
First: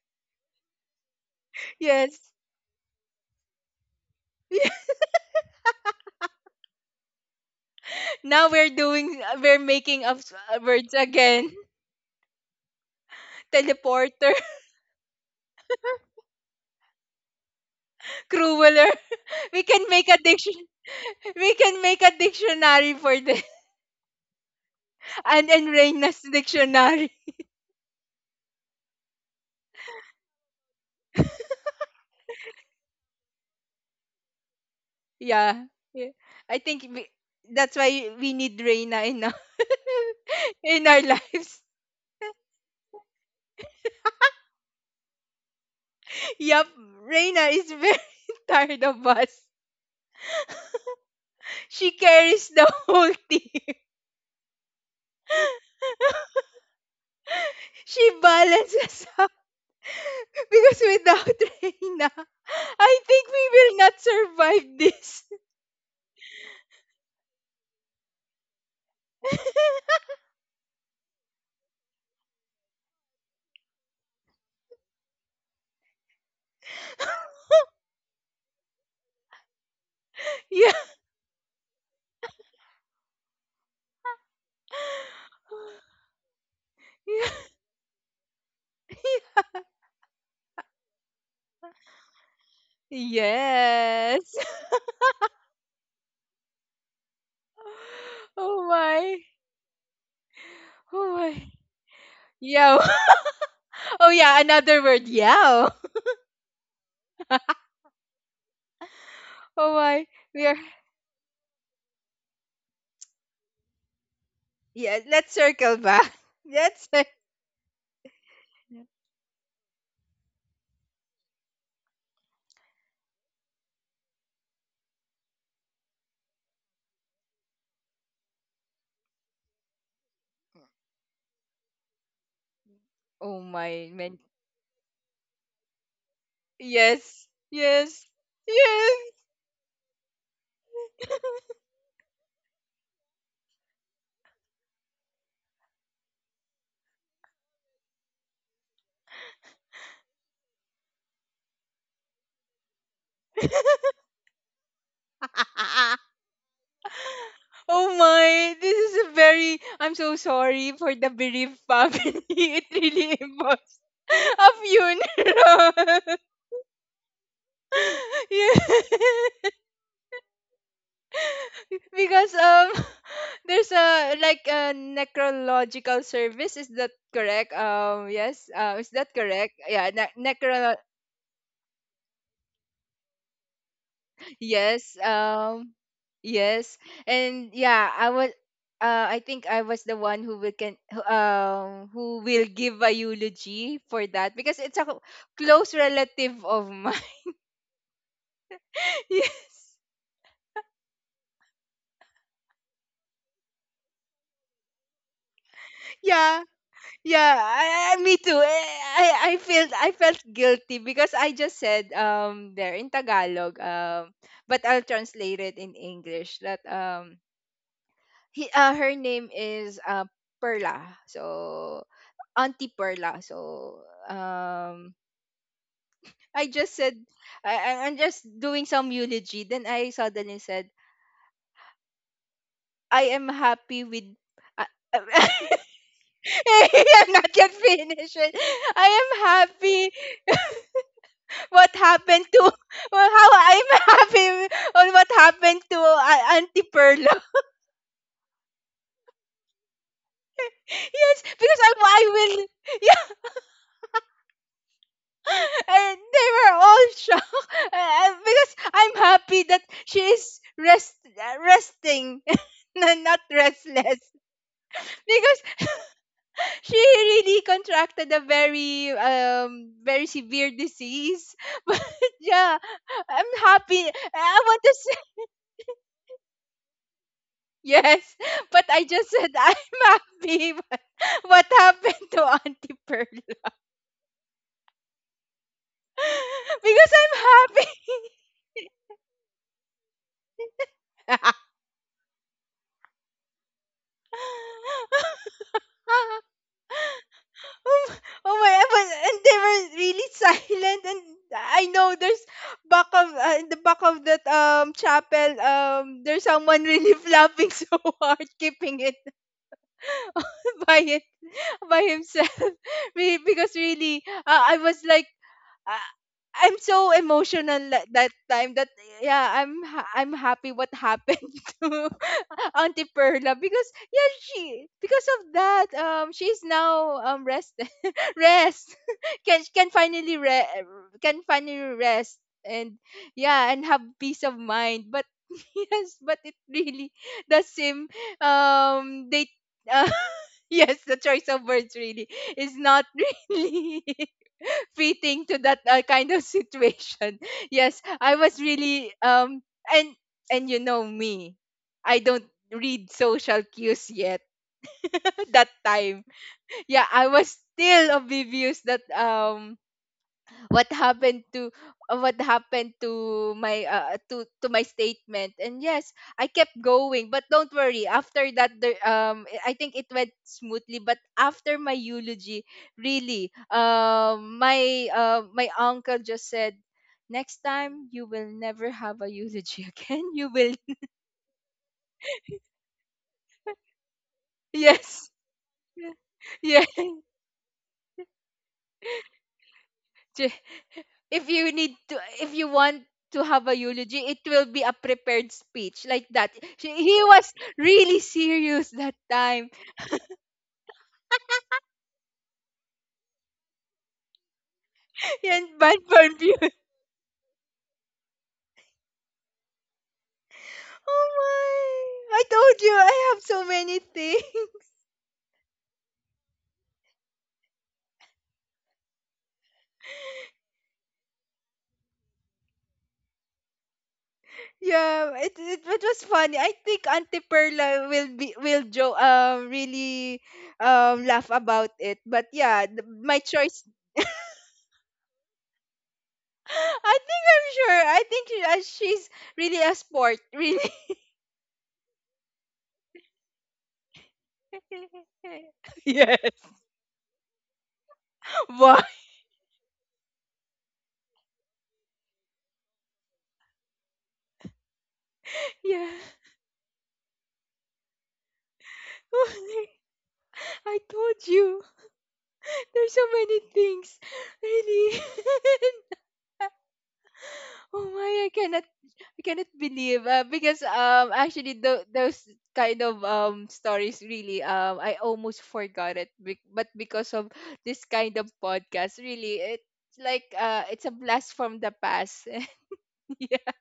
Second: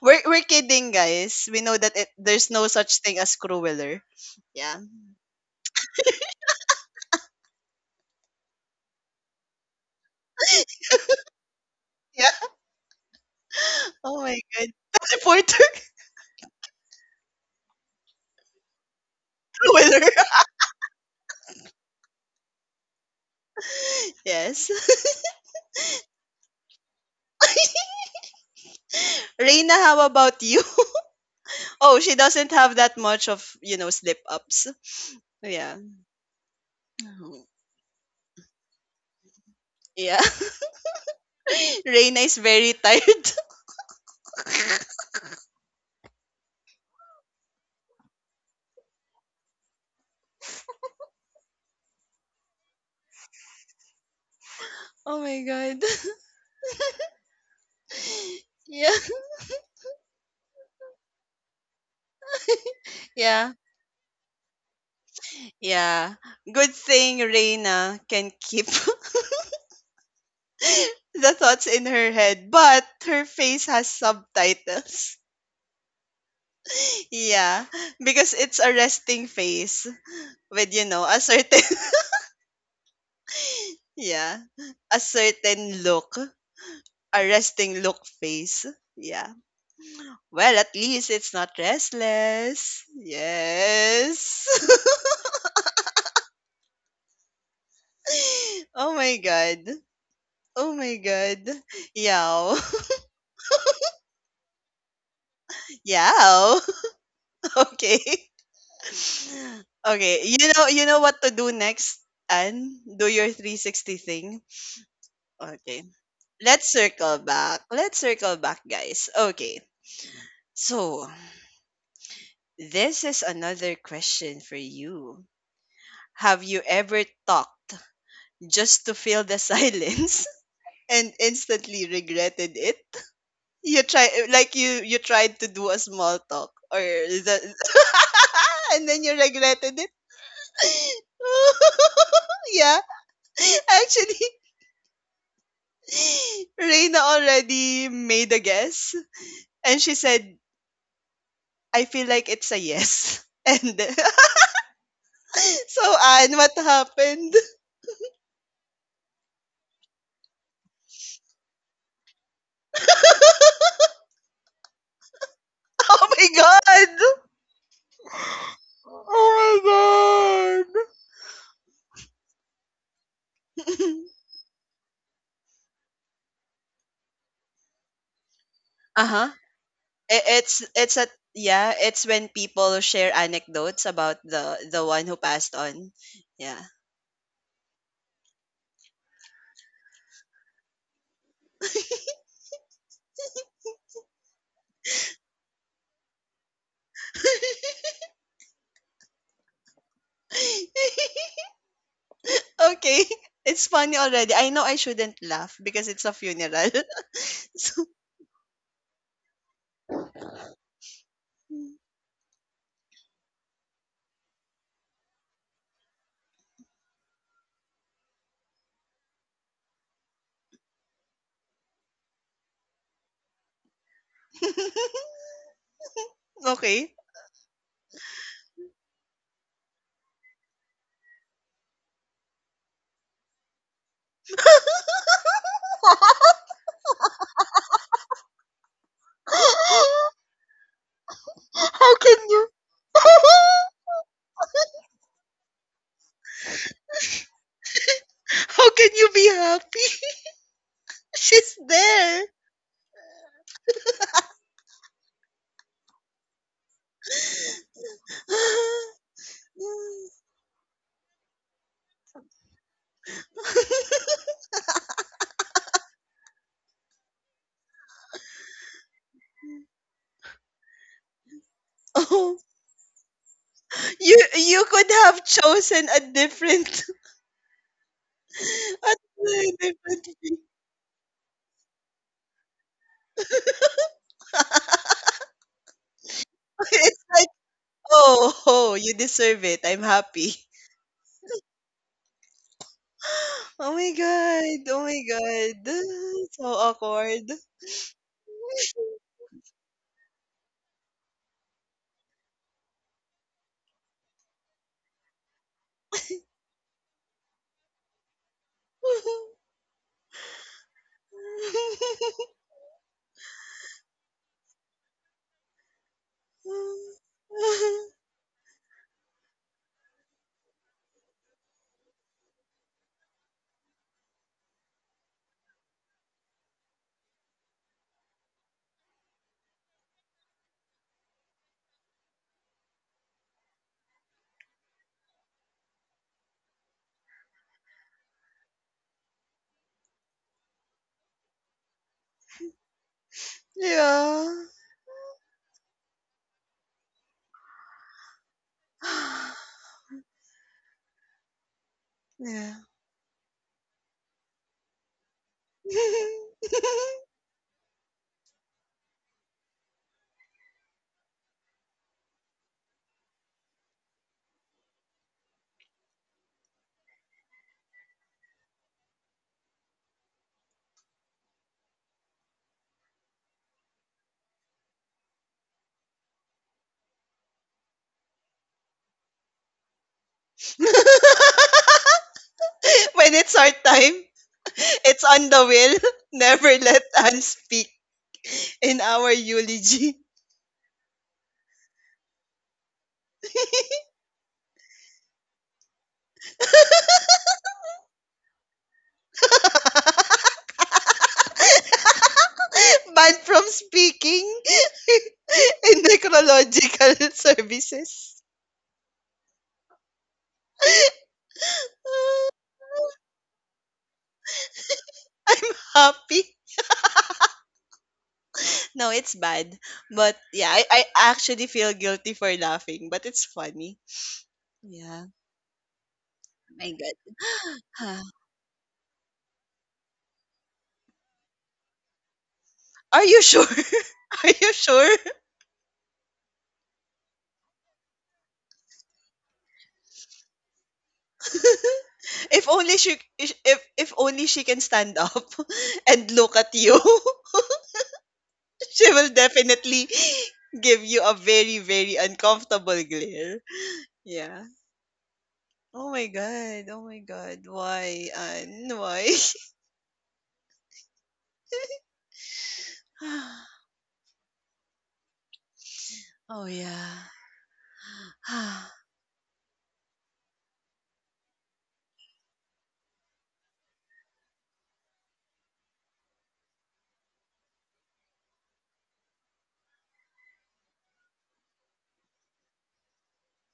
[SPEAKER 1] We're kidding, guys. We know that it,
[SPEAKER 2] Yes.
[SPEAKER 1] there's no such thing as crueler. Yeah.
[SPEAKER 2] *laughs* Now we're doing we're making up
[SPEAKER 1] *laughs*
[SPEAKER 2] words again.
[SPEAKER 1] Yeah.
[SPEAKER 2] *laughs*
[SPEAKER 1] Oh my
[SPEAKER 2] Teleporter.
[SPEAKER 1] god. Teleporter *laughs*
[SPEAKER 2] *laughs* Crueler. We can
[SPEAKER 1] crueler.
[SPEAKER 2] make a
[SPEAKER 1] *laughs*
[SPEAKER 2] diction we can make a dictionary for this.
[SPEAKER 1] Yes. *laughs*
[SPEAKER 2] And Reina's dictionary. *laughs*
[SPEAKER 1] Reina, how about you? *laughs* Oh, she doesn't have that much of, you know, slip ups.
[SPEAKER 2] Yeah.
[SPEAKER 1] Yeah.
[SPEAKER 2] Yeah. I think we,
[SPEAKER 1] Mhm.
[SPEAKER 2] that's why we need Reina in our,
[SPEAKER 1] Yeah.
[SPEAKER 2] *laughs* in our lives.
[SPEAKER 1] *laughs* Reina is very tired. *laughs*
[SPEAKER 2] *laughs* Yup. Reina is very *laughs* tired of us. She carries the whole team.
[SPEAKER 1] Oh my god.
[SPEAKER 2] *laughs* She
[SPEAKER 1] *laughs* Yeah.
[SPEAKER 2] balances out, *laughs* because without *laughs* Reina, I think we
[SPEAKER 1] Yeah.
[SPEAKER 2] will not survive this.
[SPEAKER 1] Yeah. Good thing Reina can keep *laughs* the thoughts in her head, but her face has subtitles. Yeah, because it's a resting face
[SPEAKER 2] *laughs* Yeah.
[SPEAKER 1] with, you know, a certain *laughs* yeah, a certain
[SPEAKER 2] *laughs*
[SPEAKER 1] look, a
[SPEAKER 2] Yeah.
[SPEAKER 1] resting look face. Yeah. Well, at least it's not restless.
[SPEAKER 2] Yes.
[SPEAKER 1] Yes.
[SPEAKER 2] *laughs* Oh
[SPEAKER 1] *laughs* Oh
[SPEAKER 2] my.
[SPEAKER 1] my god. Oh my
[SPEAKER 2] Oh my.
[SPEAKER 1] god. Yow.
[SPEAKER 2] Yo. *laughs* Oh yeah, another word. Yo.
[SPEAKER 1] *laughs* Yow.
[SPEAKER 2] *laughs*
[SPEAKER 1] *laughs* Okay.
[SPEAKER 2] Oh my.
[SPEAKER 1] Okay.
[SPEAKER 2] We are
[SPEAKER 1] You know, you know what to do next. And do your 360 thing.
[SPEAKER 2] Yeah, let's circle
[SPEAKER 1] Okay.
[SPEAKER 2] back. *laughs*
[SPEAKER 1] Let's
[SPEAKER 2] Let's cir-
[SPEAKER 1] circle back. Let's circle back, guys. Okay. So, this is another question for you. Have you ever talked just to fill the *laughs* silence and instantly regretted it?
[SPEAKER 2] Oh
[SPEAKER 1] You
[SPEAKER 2] my
[SPEAKER 1] try,
[SPEAKER 2] man.
[SPEAKER 1] like, you tried to do a small talk or
[SPEAKER 2] Yes.
[SPEAKER 1] the
[SPEAKER 2] Yes.
[SPEAKER 1] *laughs* and
[SPEAKER 2] Yes.
[SPEAKER 1] then you regretted it. *laughs* Yeah. Actually, *laughs* Reina already made a guess and she said, "I feel like it's a yes." *laughs* And *laughs* so,
[SPEAKER 2] *laughs*
[SPEAKER 1] Anne, what happened?
[SPEAKER 2] Oh my, this is a very I'm so sorry for the bereaved family. *laughs* It really involves *laughs* a
[SPEAKER 1] Oh
[SPEAKER 2] funeral.
[SPEAKER 1] my god!
[SPEAKER 2] *laughs* Yes.
[SPEAKER 1] Oh my god.
[SPEAKER 2] Because *laughs* there's a
[SPEAKER 1] *laughs*
[SPEAKER 2] like a necrological service, is that correct? Yes. Is that
[SPEAKER 1] Uh-huh.
[SPEAKER 2] correct? Yeah.
[SPEAKER 1] It's
[SPEAKER 2] Necro,
[SPEAKER 1] a yeah, it's when people share anecdotes about the
[SPEAKER 2] yes.
[SPEAKER 1] one who passed on. Yeah.
[SPEAKER 2] Yes. And yeah, I was, I think I was the one who will give a eulogy for that, because it's a close relative of mine. *laughs* Yes.
[SPEAKER 1] *laughs* Okay. It's funny already. I know I shouldn't laugh because it's a
[SPEAKER 2] Yeah.
[SPEAKER 1] funeral.
[SPEAKER 2] Yeah,
[SPEAKER 1] *laughs* So,
[SPEAKER 2] me too. Eh, I, I felt guilty because I just said, there in Tagalog, but I'll translate it in English that, he, her name is Perla. So, Auntie Perla. So um
[SPEAKER 1] *laughs*
[SPEAKER 2] I just
[SPEAKER 1] okay.
[SPEAKER 2] said, I'm just doing some eulogy. Then I suddenly said, I am happy with, uh, *laughs*
[SPEAKER 1] *laughs*
[SPEAKER 2] I'm not yet finished. I am happy what
[SPEAKER 1] How can
[SPEAKER 2] happened to
[SPEAKER 1] you?
[SPEAKER 2] *laughs* well, how I'm
[SPEAKER 1] *laughs*
[SPEAKER 2] *laughs* happy on what happened to, Auntie Perla. *laughs*
[SPEAKER 1] How can you be happy? *laughs*
[SPEAKER 2] Yes, because
[SPEAKER 1] She's
[SPEAKER 2] I
[SPEAKER 1] there.
[SPEAKER 2] will. *laughs* Yeah, and they were all shocked *laughs* because I'm
[SPEAKER 1] *sighs* *laughs*
[SPEAKER 2] happy that she is resting *laughs* and not restless, *laughs* because she really contracted a very very severe disease. *laughs* But
[SPEAKER 1] Oh,
[SPEAKER 2] yeah, I'm happy.
[SPEAKER 1] you
[SPEAKER 2] I want
[SPEAKER 1] you
[SPEAKER 2] to
[SPEAKER 1] could have chosen a different *laughs*
[SPEAKER 2] Yes, *laughs* but I
[SPEAKER 1] a
[SPEAKER 2] just said *laughs* I'm
[SPEAKER 1] totally different
[SPEAKER 2] happy.
[SPEAKER 1] thing.
[SPEAKER 2] But *laughs* what happened to Auntie Pearl?
[SPEAKER 1] *laughs*
[SPEAKER 2] *laughs* Because I'm
[SPEAKER 1] It's like,
[SPEAKER 2] happy.
[SPEAKER 1] oh, oh, you deserve it. I'm happy.
[SPEAKER 2] *laughs*
[SPEAKER 1] *gasps* *laughs* Oh my god. Oh my god. *sighs* *laughs* So awkward. *laughs*
[SPEAKER 2] Oh, oh my! And they were really silent, and I know there's back of in the back of that chapel, there's someone really flapping *laughs* so hard, keeping it *laughs* by it by himself. *laughs* Because really, I was like, I, I'm so emotional that, that time, that yeah, I'm happy. What happened *laughs* to Auntie Perla, because yeah, she because of that, she's now, rested, *laughs* rest, *laughs* can can finally re- can finally rest, and yeah, and have peace of mind. But *laughs* yes, but it really, the same, they, uh, *laughs* yes, the choice of words really is not *laughs* really
[SPEAKER 1] Yeah.
[SPEAKER 2] fitting to that, kind of situation. *laughs* Yes, I was really,
[SPEAKER 1] *sighs*
[SPEAKER 2] and and you know me. I don't
[SPEAKER 1] Yeah.
[SPEAKER 2] read social cues yet *laughs* that time. Yeah, I was still oblivious that, what happened to, what happened to my statement, and yes, I kept going. But don't worry, after that, the, I think it went smoothly. But after my eulogy, really, my uncle just said, next time you will never have a eulogy *laughs* again, you will.
[SPEAKER 1] *laughs* *laughs* When it's our time,
[SPEAKER 2] *laughs*
[SPEAKER 1] *laughs* it's
[SPEAKER 2] Yes,
[SPEAKER 1] on the will. *laughs* Never
[SPEAKER 2] yes.
[SPEAKER 1] let Anne speak in our eulogy. *laughs*
[SPEAKER 2] If you need to if you want to have a eulogy, it will be a prepared speech, like that. She, he was really serious that time.
[SPEAKER 1] Banned from speaking
[SPEAKER 2] *laughs* And bad
[SPEAKER 1] *laughs* in
[SPEAKER 2] for you.
[SPEAKER 1] necrological *laughs* services. *laughs*
[SPEAKER 2] Oh my, I told you, I have so many things. *laughs*
[SPEAKER 1] I'm happy. No, it's bad. But yeah, I actually feel guilty for laughing, but it's funny.
[SPEAKER 2] Yeah,
[SPEAKER 1] Yeah.
[SPEAKER 2] it was funny. I
[SPEAKER 1] My
[SPEAKER 2] think
[SPEAKER 1] God.
[SPEAKER 2] Auntie Perla
[SPEAKER 1] Huh.
[SPEAKER 2] will be will joe really laugh about it, but yeah,
[SPEAKER 1] Are
[SPEAKER 2] my
[SPEAKER 1] you sure?
[SPEAKER 2] choice.
[SPEAKER 1] *laughs* Are you sure?
[SPEAKER 2] *gasps* *laughs* I'm sure, I think she's really a sport, really.
[SPEAKER 1] *laughs* If only she if only she can stand up
[SPEAKER 2] *laughs*
[SPEAKER 1] *laughs* and
[SPEAKER 2] Yes.
[SPEAKER 1] look at you, *laughs*
[SPEAKER 2] Why?
[SPEAKER 1] she will definitely give you a very, very uncomfortable glare. Yeah.
[SPEAKER 2] Yeah.
[SPEAKER 1] Oh my god. Oh my god. Why? Anne?
[SPEAKER 2] *laughs*
[SPEAKER 1] Why?
[SPEAKER 2] Why? I told you. There's so many
[SPEAKER 1] *sighs*
[SPEAKER 2] things. Really.
[SPEAKER 1] Oh
[SPEAKER 2] *laughs*
[SPEAKER 1] yeah.
[SPEAKER 2] Oh my,
[SPEAKER 1] *sighs*
[SPEAKER 2] I cannot believe, because actually, those kind of stories, really, I almost forgot it, but because of this kind of podcast, really it's like, it's a blast from the past. *laughs* Yeah,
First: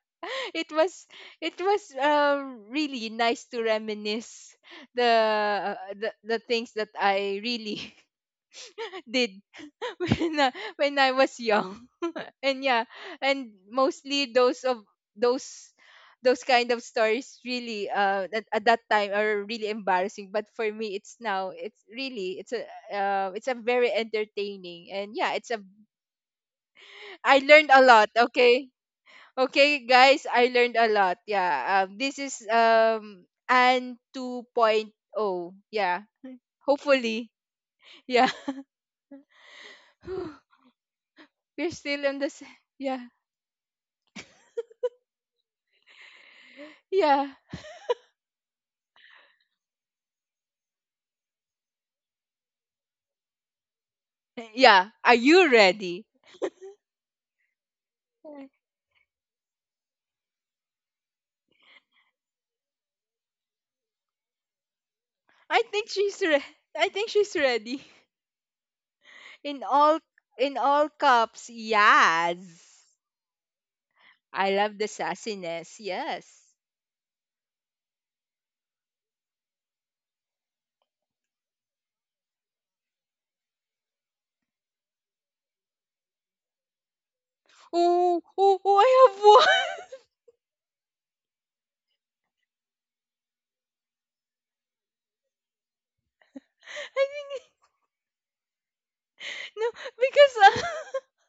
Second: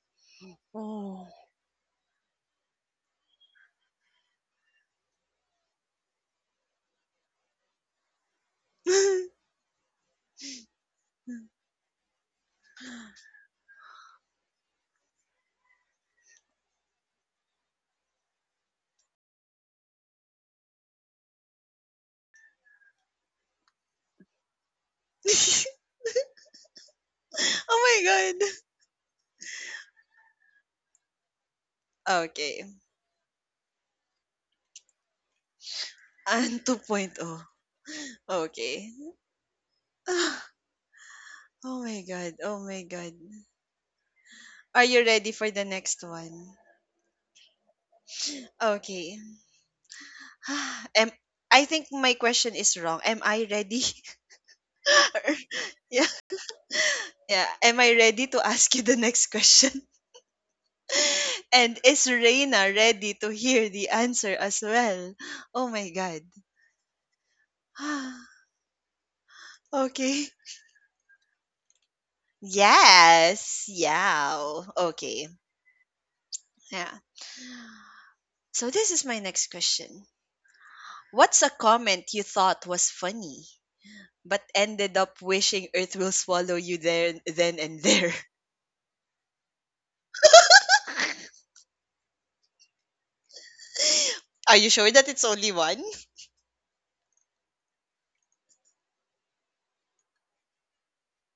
[SPEAKER 2] it was
[SPEAKER 1] Oh.
[SPEAKER 2] it was really nice to reminisce the the things that I really *laughs*
[SPEAKER 1] *laughs*
[SPEAKER 2] did, *laughs* when when I was young, *laughs* and yeah, and mostly those of those those kind of stories, really, at that time are really embarrassing, but for me, it's now, it's a very entertaining, and yeah, it's a I learned a
[SPEAKER 1] Oh
[SPEAKER 2] lot.
[SPEAKER 1] my god.
[SPEAKER 2] Okay. Okay, guys, I learned a lot. Yeah. This is,
[SPEAKER 1] Okay.
[SPEAKER 2] and 2.0. Yeah.
[SPEAKER 1] Anne 2.0.
[SPEAKER 2] Hopefully. Yeah.
[SPEAKER 1] Okay. *sighs* Oh
[SPEAKER 2] *laughs* We're
[SPEAKER 1] my
[SPEAKER 2] still on
[SPEAKER 1] god. Oh my
[SPEAKER 2] yeah.
[SPEAKER 1] god. Are you ready for the next one?
[SPEAKER 2] Yeah.
[SPEAKER 1] Okay. *sighs* Am I think my question is wrong. Am I ready? *laughs*
[SPEAKER 2] Yeah. Are
[SPEAKER 1] Or-
[SPEAKER 2] you ready?
[SPEAKER 1] yeah, yeah. Am I ready to ask you the next question? *laughs* And is Reina ready to hear the answer as well? Oh
[SPEAKER 2] I
[SPEAKER 1] my
[SPEAKER 2] think
[SPEAKER 1] god.
[SPEAKER 2] she's re- I think she's ready.
[SPEAKER 1] *gasps*
[SPEAKER 2] *laughs* In
[SPEAKER 1] *sighs*
[SPEAKER 2] all
[SPEAKER 1] Okay.
[SPEAKER 2] in all cups. Yes.
[SPEAKER 1] Yes.
[SPEAKER 2] I
[SPEAKER 1] Yeah.
[SPEAKER 2] love the
[SPEAKER 1] Okay.
[SPEAKER 2] sassiness. Yes.
[SPEAKER 1] Yeah. So this is my next question. What's a comment you thought was funny but ended up wishing Earth will swallow you there then and there?
[SPEAKER 2] Oh, oh, oh, I have one.
[SPEAKER 1] *laughs* Are you sure that it's only one?
[SPEAKER 2] *laughs* I think. No, because, uh,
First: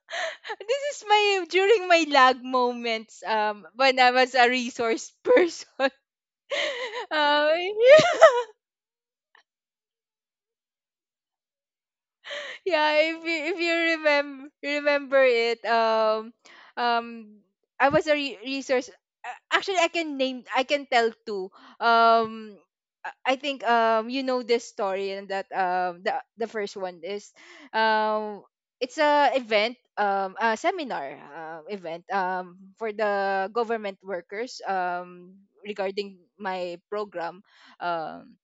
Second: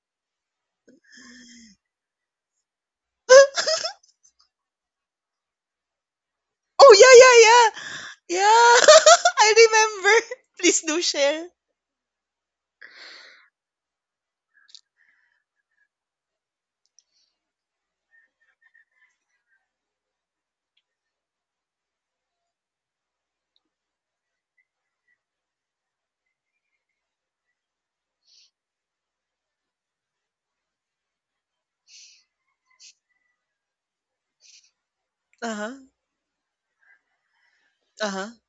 [SPEAKER 2] *laughs* this is my during my lag moments,
[SPEAKER 1] *laughs*
[SPEAKER 2] when I was a resource person. *laughs*
[SPEAKER 1] Oh,
[SPEAKER 2] Uh, *laughs*
[SPEAKER 1] yeah, yeah, yeah. Yeah. *laughs* I remember. *laughs* Please do share.
[SPEAKER 2] yeah, if you remember it, um, I was a resource. Actually, I can name. I can tell too. Um, I think you know this story and that the first one is, um, it's a event, a seminar event for the government workers,
[SPEAKER 1] Uh-huh.
[SPEAKER 2] regarding my program
[SPEAKER 1] Uh-huh.
[SPEAKER 2] um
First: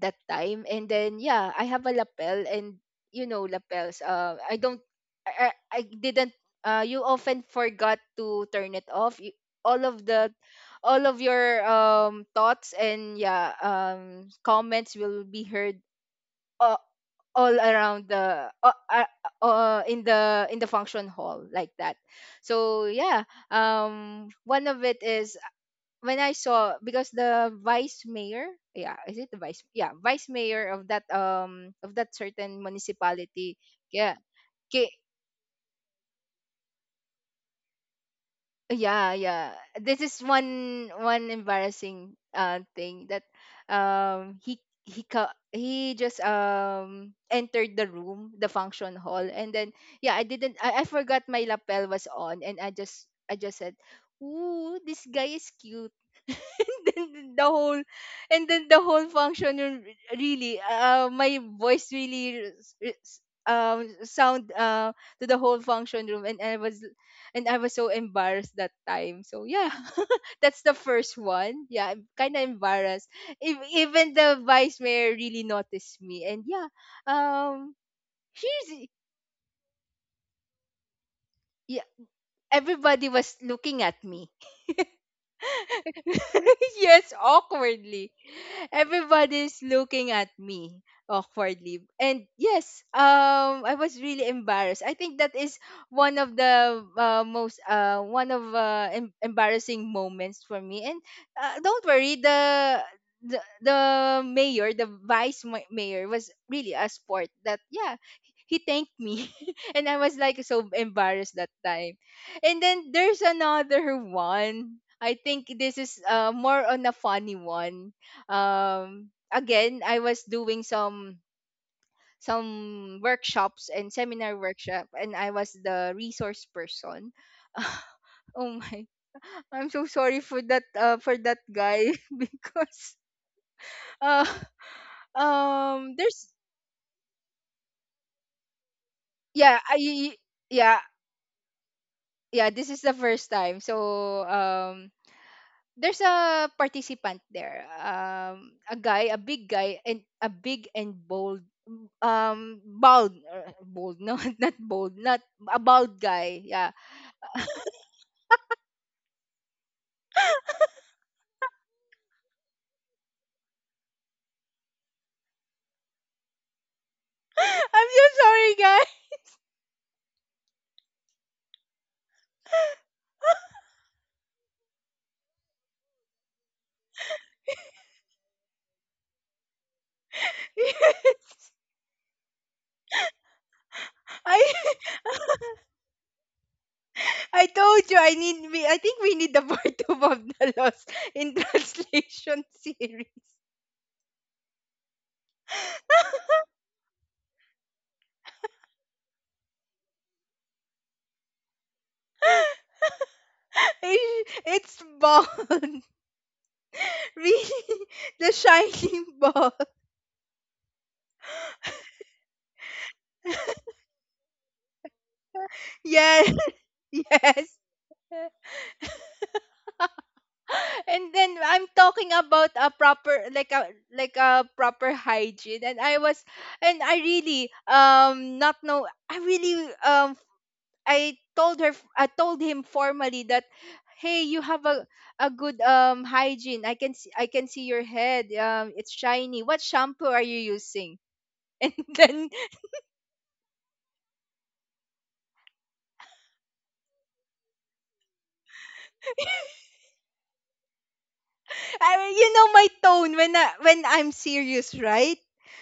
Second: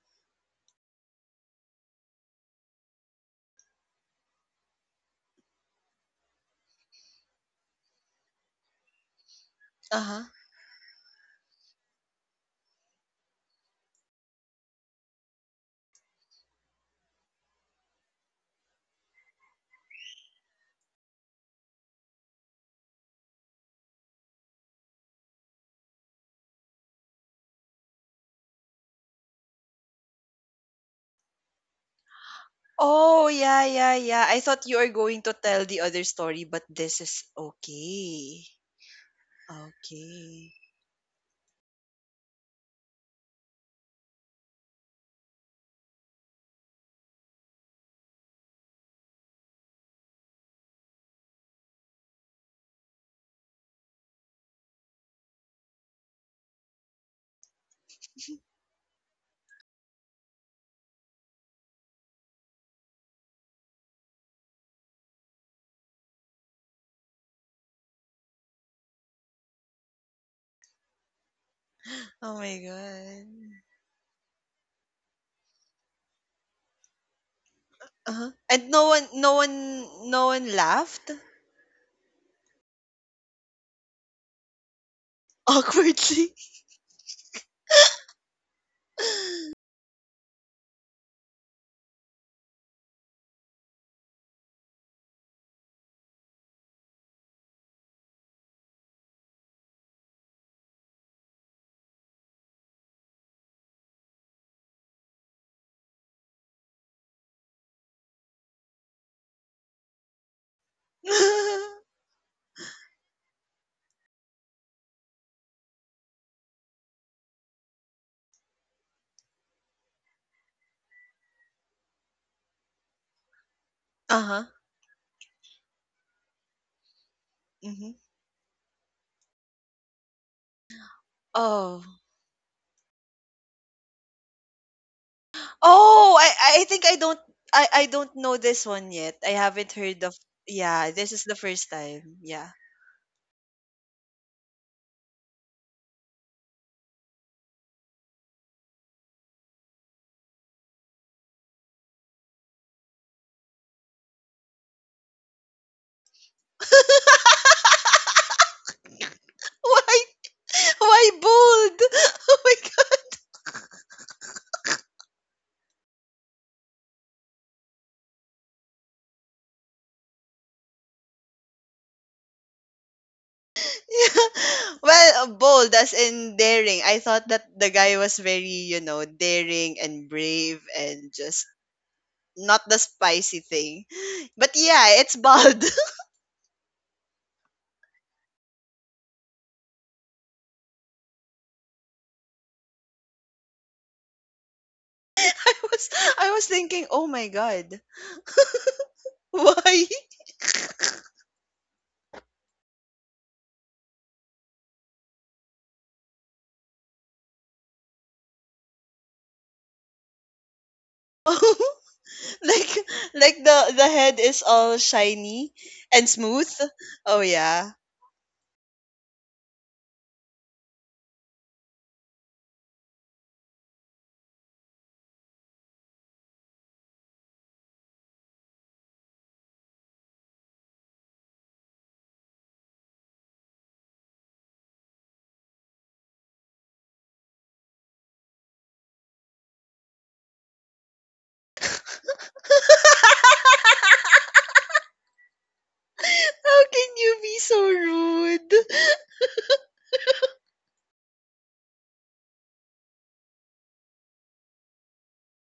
[SPEAKER 2] that time. And then yeah, I have a lapel, and you know lapels, I don't, I didn't. You often forgot to turn it off, you, all of
[SPEAKER 1] Uh-huh.
[SPEAKER 2] the all of your thoughts and yeah comments will be heard uh, all around the in the in the function hall like that. So yeah, one of it is when I saw, because the vice mayor, yeah, is it the vice? Yeah, vice mayor of that certain
[SPEAKER 1] Oh,
[SPEAKER 2] municipality,
[SPEAKER 1] yeah, yeah,
[SPEAKER 2] yeah,
[SPEAKER 1] yeah. I thought you are going to tell the other story, but this is okay.
[SPEAKER 2] yeah, this is
[SPEAKER 1] Okay.
[SPEAKER 2] one one embarrassing thing that he he just entered the room, the function hall, and then yeah, I didn't, I forgot my lapel was on, and I just said, "Ooh, this guy is cute." *laughs* And then the whole and then the whole function room, really, my voice really sound to the whole function room, and I was so embarrassed that time. So yeah, *laughs* that's the first one. Yeah, I'm kind
[SPEAKER 1] Oh
[SPEAKER 2] of
[SPEAKER 1] my
[SPEAKER 2] embarrassed.
[SPEAKER 1] god.
[SPEAKER 2] If, even the vice mayor really noticed me, and yeah, um,
[SPEAKER 1] Uh-huh. And
[SPEAKER 2] she's
[SPEAKER 1] no one, no one laughed
[SPEAKER 2] yeah, everybody was looking at me.
[SPEAKER 1] awkwardly.
[SPEAKER 2] *laughs* Yes, awkwardly. Everybody's looking at me awkwardly. And yes, I was really embarrassed. I think that is one of the most embarrassing moments for me. And don't worry, the mayor, the mayor was really a sport. That yeah, he thanked me, *laughs* and I was like so embarrassed that
[SPEAKER 1] *laughs*
[SPEAKER 2] time. And then there's another one. I think this is more on a funny one. Again, I was doing some workshops and seminar
[SPEAKER 1] Uh-huh.
[SPEAKER 2] workshop, and I was the resource person.
[SPEAKER 1] Hmm.
[SPEAKER 2] *laughs* Oh my! I'm so sorry for that
[SPEAKER 1] Oh.
[SPEAKER 2] guy, *laughs* because uh,
[SPEAKER 1] Oh,
[SPEAKER 2] there's,
[SPEAKER 1] I think I don't, I don't know this one yet. I
[SPEAKER 2] yeah
[SPEAKER 1] haven't
[SPEAKER 2] I
[SPEAKER 1] heard of
[SPEAKER 2] yeah
[SPEAKER 1] yeah, this is the first time.
[SPEAKER 2] yeah,
[SPEAKER 1] Yeah.
[SPEAKER 2] this is the first time. So um there's a participant there, a guy, a big guy, and a big and bold, bald, bold no, *laughs* not bold, not a bald guy, yeah.
[SPEAKER 1] *laughs* Why why bold? *laughs* Oh my god. *laughs*
[SPEAKER 2] *laughs* I'm so sorry guy.
[SPEAKER 1] Yeah. Well, bold as in daring. I thought that the guy was very, you know, daring and brave and just
[SPEAKER 2] *laughs*
[SPEAKER 1] not the spicy thing. *gasps* But
[SPEAKER 2] I
[SPEAKER 1] yeah, it's bold.
[SPEAKER 2] *laughs* I told you, I think we need the *laughs* part two of the lost in translation *laughs* series.
[SPEAKER 1] *laughs* I
[SPEAKER 2] *laughs*
[SPEAKER 1] was, I was thinking, "Oh my god. Why?"
[SPEAKER 2] It- it's bald. *laughs* Really, the shining *laughs* ball.
[SPEAKER 1] *laughs* *laughs* like like the head is all shiny and
[SPEAKER 2] Yes.
[SPEAKER 1] smooth. Oh
[SPEAKER 2] Yes.
[SPEAKER 1] yeah.
[SPEAKER 2] And then I'm talking about a proper, like a proper hygiene, and I was, and I really not know, I really I told her I told him formally that, "Hey, you have a good hygiene. I can see, I can see your head, it's shiny. What shampoo are you using?" *laughs* Then
[SPEAKER 1] *laughs* How can you be so rude?
[SPEAKER 2] I, you know my tone when I'm serious, right?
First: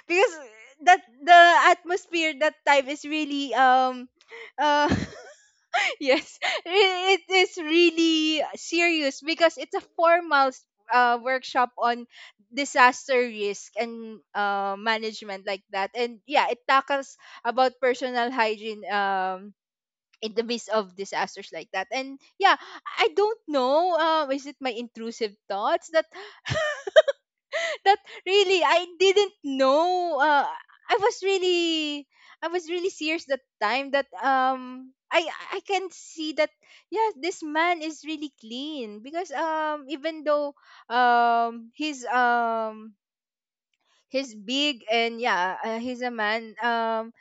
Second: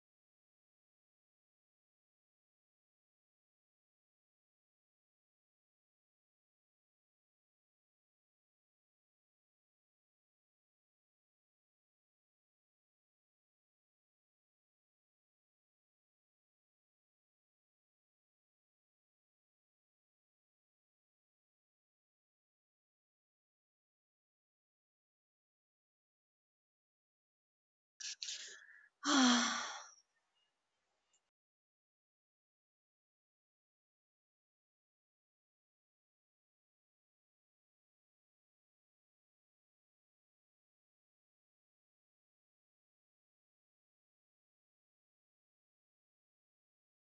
[SPEAKER 2] Because that the atmosphere that time is really uh *laughs* yes, it is really serious, because it's a formal workshop on disaster risk and management like that. And yeah, it tackles about personal hygiene in the midst of disasters like that. And yeah, I don't know. Is it my intrusive thoughts that that really I didn't
[SPEAKER 1] *sighs*
[SPEAKER 2] know. I was really, I was really serious that time that I can see that, yeah, this man is really clean because even though um he's um he's big, and yeah, he's a man,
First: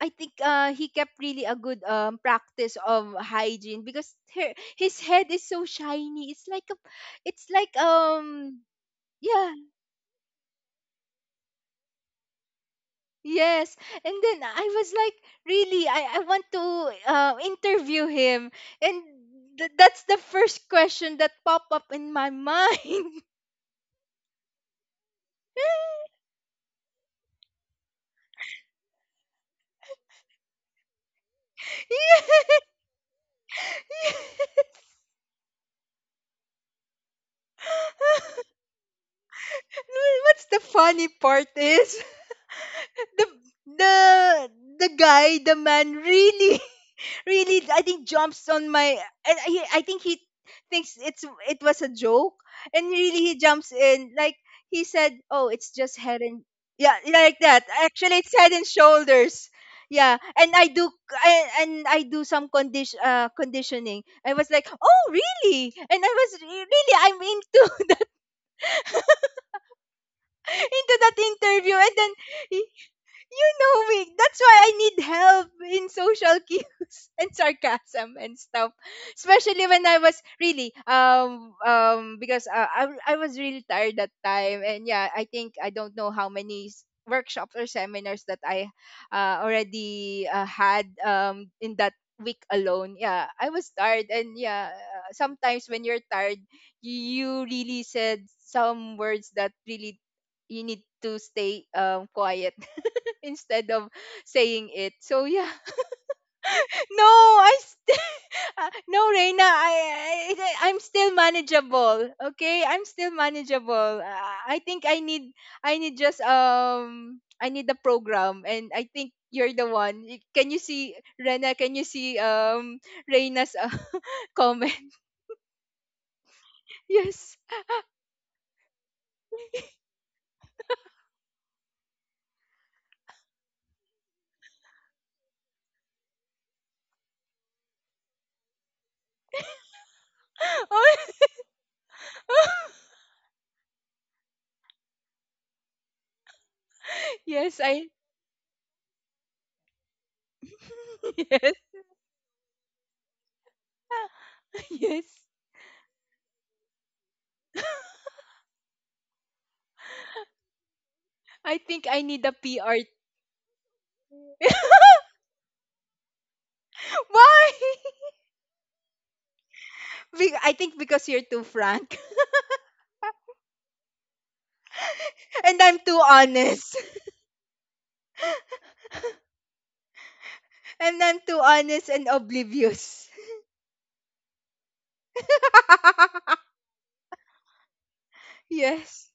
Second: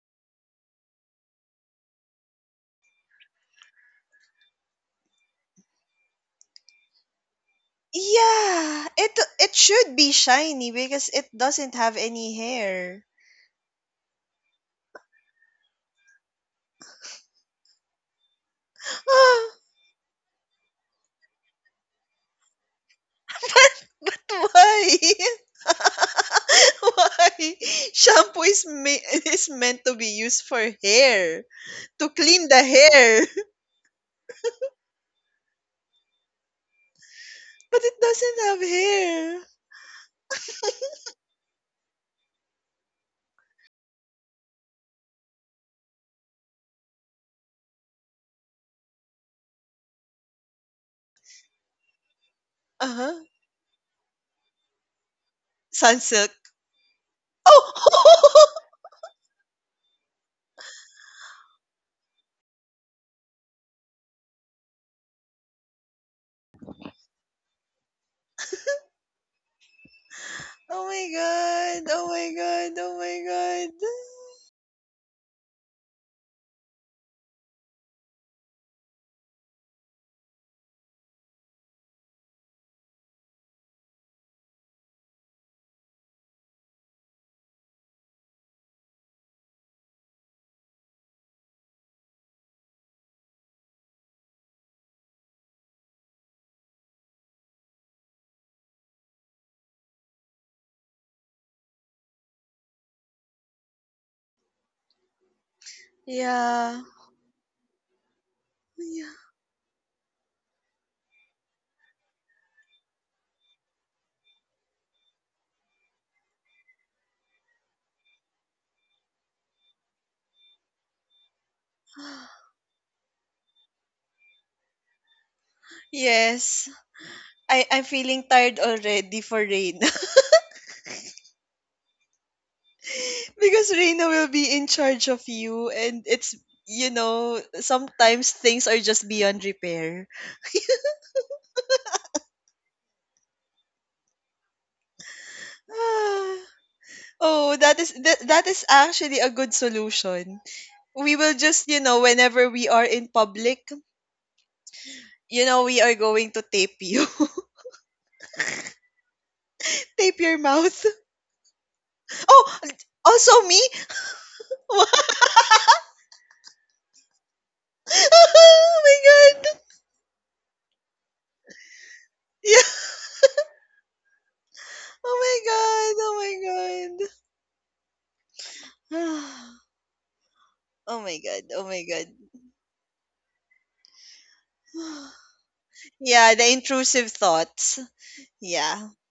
[SPEAKER 2] I think he kept really a good practice of hygiene, because her, his head is so shiny. It's like a, it's like
[SPEAKER 1] Yeah, it
[SPEAKER 2] yeah.
[SPEAKER 1] it should be shiny because it doesn't have any hair.
[SPEAKER 2] Yes. And then I was like, really, I want to interview him. And
[SPEAKER 1] *gasps* But
[SPEAKER 2] that's the first question that popped up in my mind. *laughs* Yes.
[SPEAKER 1] why? *laughs* Why? Shampoo is is meant to be used for hair to clean the hair,
[SPEAKER 2] *laughs*
[SPEAKER 1] *laughs* but it doesn't have hair.
[SPEAKER 2] What's the funny part is, *laughs* the the the guy, the man really really, I think, jumps on my, and he, I think he thinks it's, it was a joke, and
[SPEAKER 1] Uh
[SPEAKER 2] really
[SPEAKER 1] huh.
[SPEAKER 2] he jumps in like he said, "Oh, it's just head and,"
[SPEAKER 1] Sunsilk.
[SPEAKER 2] yeah, like that. Actually, it's
[SPEAKER 1] Oh!
[SPEAKER 2] Head and
[SPEAKER 1] *laughs*
[SPEAKER 2] Shoulders. Yeah. And I do I, and I do some condition conditioning. I was like, "Oh really?" And I was really, I'm into *laughs* that,
[SPEAKER 1] Oh
[SPEAKER 2] into
[SPEAKER 1] my
[SPEAKER 2] that interview.
[SPEAKER 1] god!
[SPEAKER 2] And
[SPEAKER 1] Oh
[SPEAKER 2] then
[SPEAKER 1] my
[SPEAKER 2] he,
[SPEAKER 1] god! Oh my
[SPEAKER 2] you
[SPEAKER 1] god!
[SPEAKER 2] know me, that's why I need help in social cues *laughs* and sarcasm and stuff. Especially when I was really because I was really tired that time, and yeah, I think I don't know how many workshops or seminars that I already had in that week alone. Yeah, I was tired, and yeah, sometimes when you're tired, you really said some words that really you need to stay quiet *laughs* instead of saying it. So yeah,
[SPEAKER 1] Yeah.
[SPEAKER 2] *laughs* no, I st- *laughs* no
[SPEAKER 1] Yeah.
[SPEAKER 2] Reina, I'm still manageable. Okay, I'm still manageable. I think I need just I need the program, and I think you're the one. Can you see Rena? Can you see Reina's *laughs* comment? *laughs*
[SPEAKER 1] Yes.
[SPEAKER 2] Yes.
[SPEAKER 1] I, I'm feeling tired already for Reina. *laughs* Because Reina will be in charge of you and it's, you know, sometimes things are just beyond repair. *sighs*
[SPEAKER 2] *laughs* Oh. *laughs*
[SPEAKER 1] Ah. Oh,
[SPEAKER 2] Yes,
[SPEAKER 1] that
[SPEAKER 2] I.
[SPEAKER 1] is that, that is actually a good solution. We
[SPEAKER 2] *laughs*
[SPEAKER 1] will
[SPEAKER 2] Yes.
[SPEAKER 1] just, you know, whenever we are in public,
[SPEAKER 2] *laughs* Yes.
[SPEAKER 1] you know, we are going to tape you. *laughs* Tape your mouth.
[SPEAKER 2] I think I need a
[SPEAKER 1] Oh,
[SPEAKER 2] PR.
[SPEAKER 1] also me? *laughs*
[SPEAKER 2] *laughs* Why?
[SPEAKER 1] Oh my god.
[SPEAKER 2] *laughs* I think because you're too frank.
[SPEAKER 1] Yeah.
[SPEAKER 2] And I'm too
[SPEAKER 1] Oh my god.
[SPEAKER 2] honest.
[SPEAKER 1] Oh my god. *sighs*
[SPEAKER 2] *laughs* And
[SPEAKER 1] Oh
[SPEAKER 2] I'm
[SPEAKER 1] my
[SPEAKER 2] too
[SPEAKER 1] god. Oh my
[SPEAKER 2] honest and
[SPEAKER 1] god.
[SPEAKER 2] oblivious.
[SPEAKER 1] *sighs*
[SPEAKER 2] *laughs*
[SPEAKER 1] Yeah, the intrusive thoughts. Yeah.
[SPEAKER 2] Yes.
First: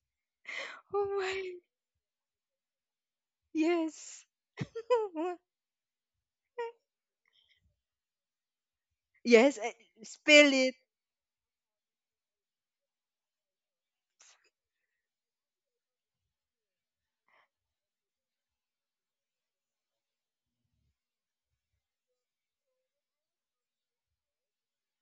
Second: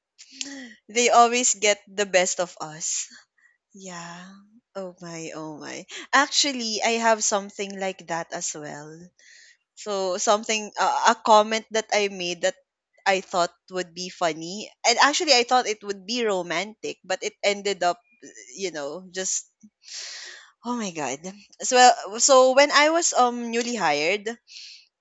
[SPEAKER 2] Oh
[SPEAKER 1] They always
[SPEAKER 2] my.
[SPEAKER 1] get the best of us.
[SPEAKER 2] Yes.
[SPEAKER 1] Yeah. Oh my,
[SPEAKER 2] *laughs*
[SPEAKER 1] oh my. Actually, I have something like that as well.
[SPEAKER 2] Yes. I-
[SPEAKER 1] So
[SPEAKER 2] Spill it.
[SPEAKER 1] something, a comment that I made that I thought would be funny and actually I thought it would be romantic but it ended up, you know, just oh my god. So so when I was newly hired,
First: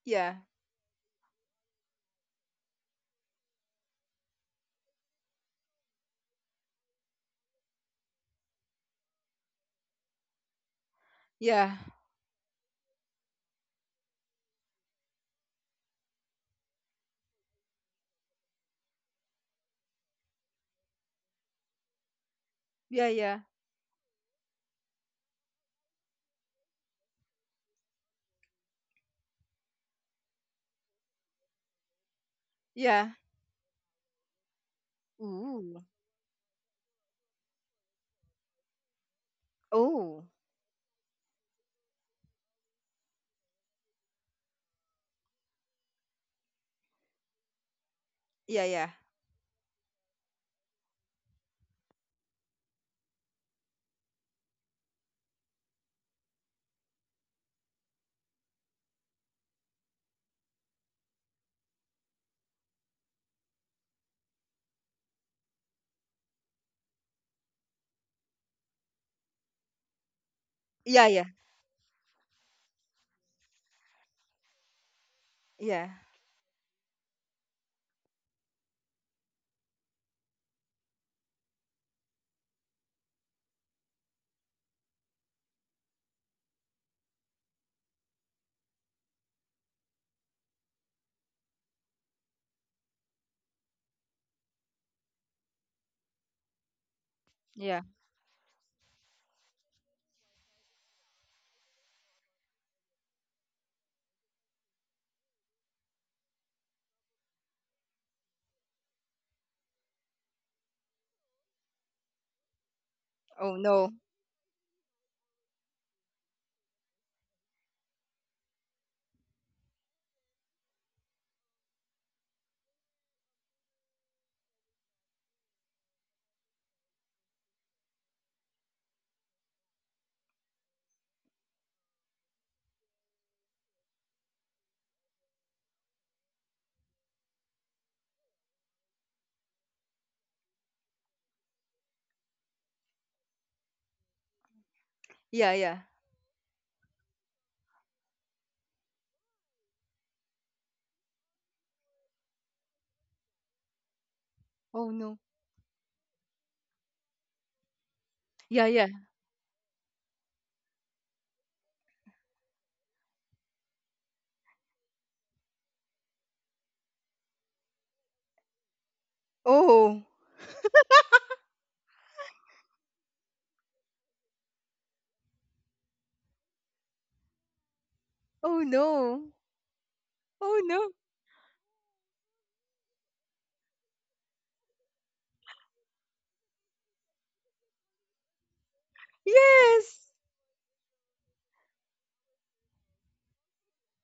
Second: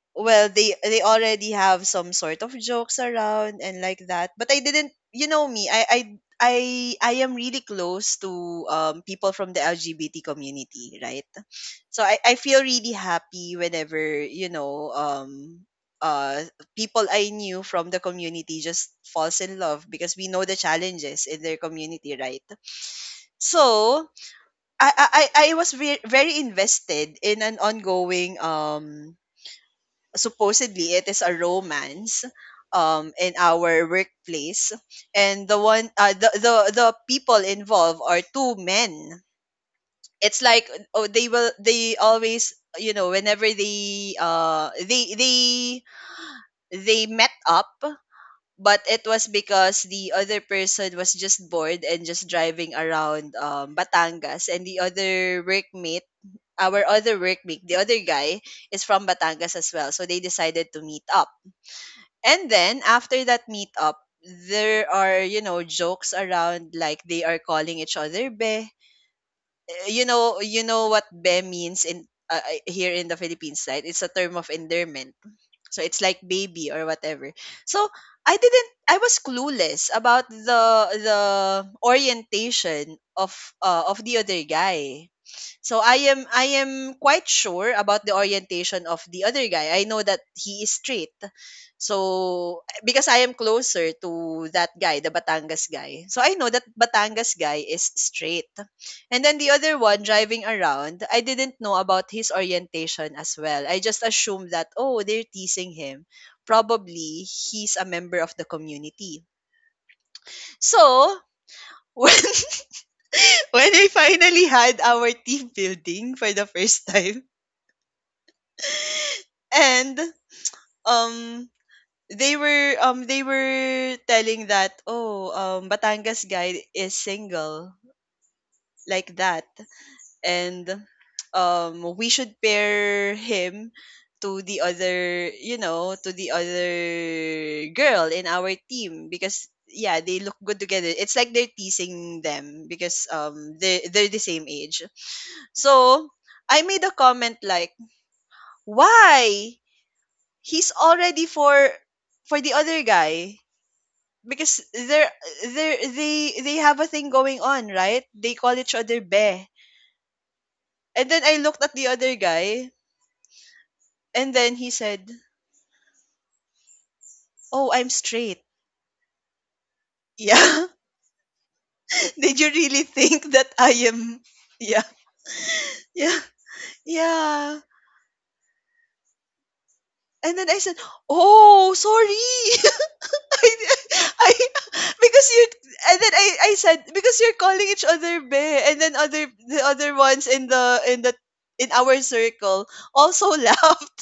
[SPEAKER 2] Yeah.
[SPEAKER 1] well, they already have some sort of jokes around and like that, but I didn't, you know me, I I am really close to, people from the lgbt community, right?
[SPEAKER 2] Yeah.
[SPEAKER 1] So I feel really happy whenever, you know, uh people I knew from the community just falls in love because we know the challenges in their community, right?
[SPEAKER 2] Yeah. Yeah.
[SPEAKER 1] So I I was very invested in an ongoing, um, supposedly it is a romance,
[SPEAKER 2] Yeah.
[SPEAKER 1] um, in our workplace, and the
[SPEAKER 2] Ooh.
[SPEAKER 1] one, the people involved are two men.
[SPEAKER 2] Oh.
[SPEAKER 1] It's like, oh, they will, they always, you know, whenever they, they met up,
[SPEAKER 2] Yeah.
[SPEAKER 1] but
[SPEAKER 2] Yeah.
[SPEAKER 1] it was because the other person was just bored and just driving around, Batangas, and the other workmate, our other workmate, the other guy, is from Batangas as well, so they decided to meet up, and then after that meetup, there are, you know, jokes around, like they are calling each other be. You know what
[SPEAKER 2] Yeah. Yeah.
[SPEAKER 1] be means in, here in the Philippines, right? It's a term of endearment. So
[SPEAKER 2] Yeah.
[SPEAKER 1] it's like baby or whatever. So I didn't, I was clueless about the orientation of, of the other guy. So I am, I am quite sure about the orientation of the other guy. I know that he is straight. So because I am closer to that guy, the Batangas guy. So I know that Batangas guy
[SPEAKER 2] Yeah.
[SPEAKER 1] is straight. And then the other one driving around, I didn't know about his orientation as well. I just assumed that oh, they're teasing him. Probably he's a member of the community. So when *laughs*
[SPEAKER 2] Oh
[SPEAKER 1] when we
[SPEAKER 2] no.
[SPEAKER 1] finally had our team building for the first time, and um they were telling that oh Batangas guy is single like that and we should pair him to the other to the other girl in our team because yeah, they look good together. It's like they're teasing them because they're they're the same age.
[SPEAKER 2] Yeah. Yeah.
[SPEAKER 1] So I made a comment like, why, he's already for the other guy because
[SPEAKER 2] Oh
[SPEAKER 1] they're
[SPEAKER 2] no.
[SPEAKER 1] they they they have a thing going on, right? They call
[SPEAKER 2] Yeah.
[SPEAKER 1] each
[SPEAKER 2] Yeah.
[SPEAKER 1] other be. And then I looked at the other guy and then he said, "Oh, I'm straight."
[SPEAKER 2] Oh.
[SPEAKER 1] Yeah. *laughs* Did you really think that I am Yeah. Yeah. Yeah.
[SPEAKER 2] Oh no.
[SPEAKER 1] And then I
[SPEAKER 2] Oh
[SPEAKER 1] said,
[SPEAKER 2] no.
[SPEAKER 1] "Oh, sorry." *laughs* I, I, because you and then I said because you're calling each other bae, and then other the other
[SPEAKER 2] Yes.
[SPEAKER 1] ones in the in our circle also *laughs* laughed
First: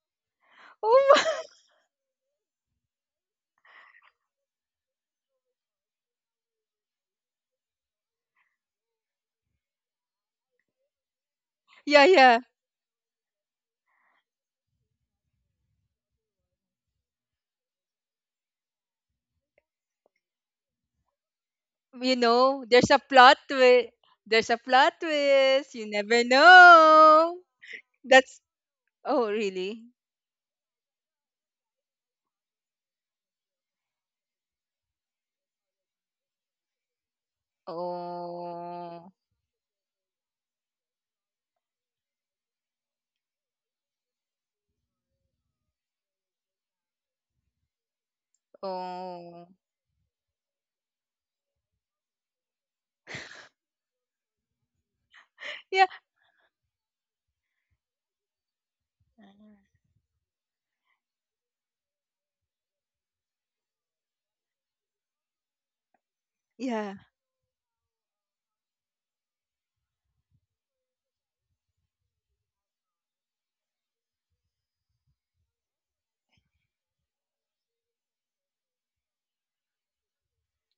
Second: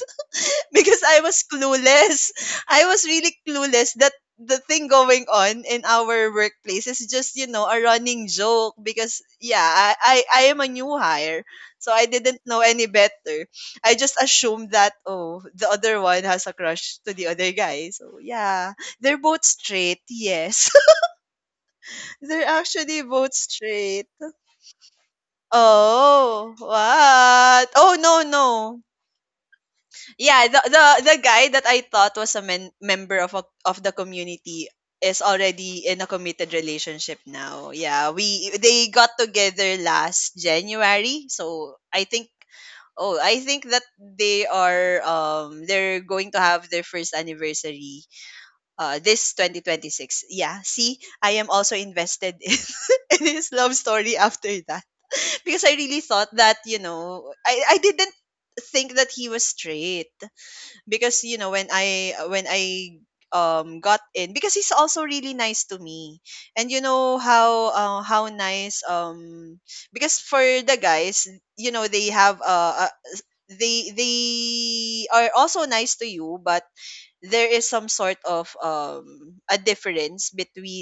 [SPEAKER 1] *laughs* because I
[SPEAKER 2] Oh.
[SPEAKER 1] was clueless. *laughs* I was really clueless that the thing going on in our workplace is just, you know, a running joke because yeah, I am a new hire.
[SPEAKER 2] *laughs*
[SPEAKER 1] So I
[SPEAKER 2] Yeah. Yeah.
[SPEAKER 1] didn't know any better. I just assumed that oh, the other one has a crush to the other guy. So yeah, they're both straight. Yes.
[SPEAKER 2] You
[SPEAKER 1] *laughs* They're
[SPEAKER 2] know, there's a
[SPEAKER 1] actually both
[SPEAKER 2] plot twist.
[SPEAKER 1] straight.
[SPEAKER 2] There's a plot twist. You never
[SPEAKER 1] Oh,
[SPEAKER 2] know.
[SPEAKER 1] what? Oh no,
[SPEAKER 2] That's,
[SPEAKER 1] no.
[SPEAKER 2] oh really?
[SPEAKER 1] Yeah, the guy that I thought was a member of the community is already in a committed relationship now. Yeah, we they got
[SPEAKER 2] Oh.
[SPEAKER 1] together last January. So I think, oh, I think that they are they're going to have their first anniversary this
[SPEAKER 2] Oh
[SPEAKER 1] 2026. Yeah, see, I am also invested in, *laughs* in his love story after that because I
[SPEAKER 2] yeah.
[SPEAKER 1] really thought that, you know, I didn't think that he was straight. Because you know when I got in, because he's also really nice to me. And you
[SPEAKER 2] Yeah.
[SPEAKER 1] know how nice because for the guys, you know, they have they are also nice to you, but there is some sort of a difference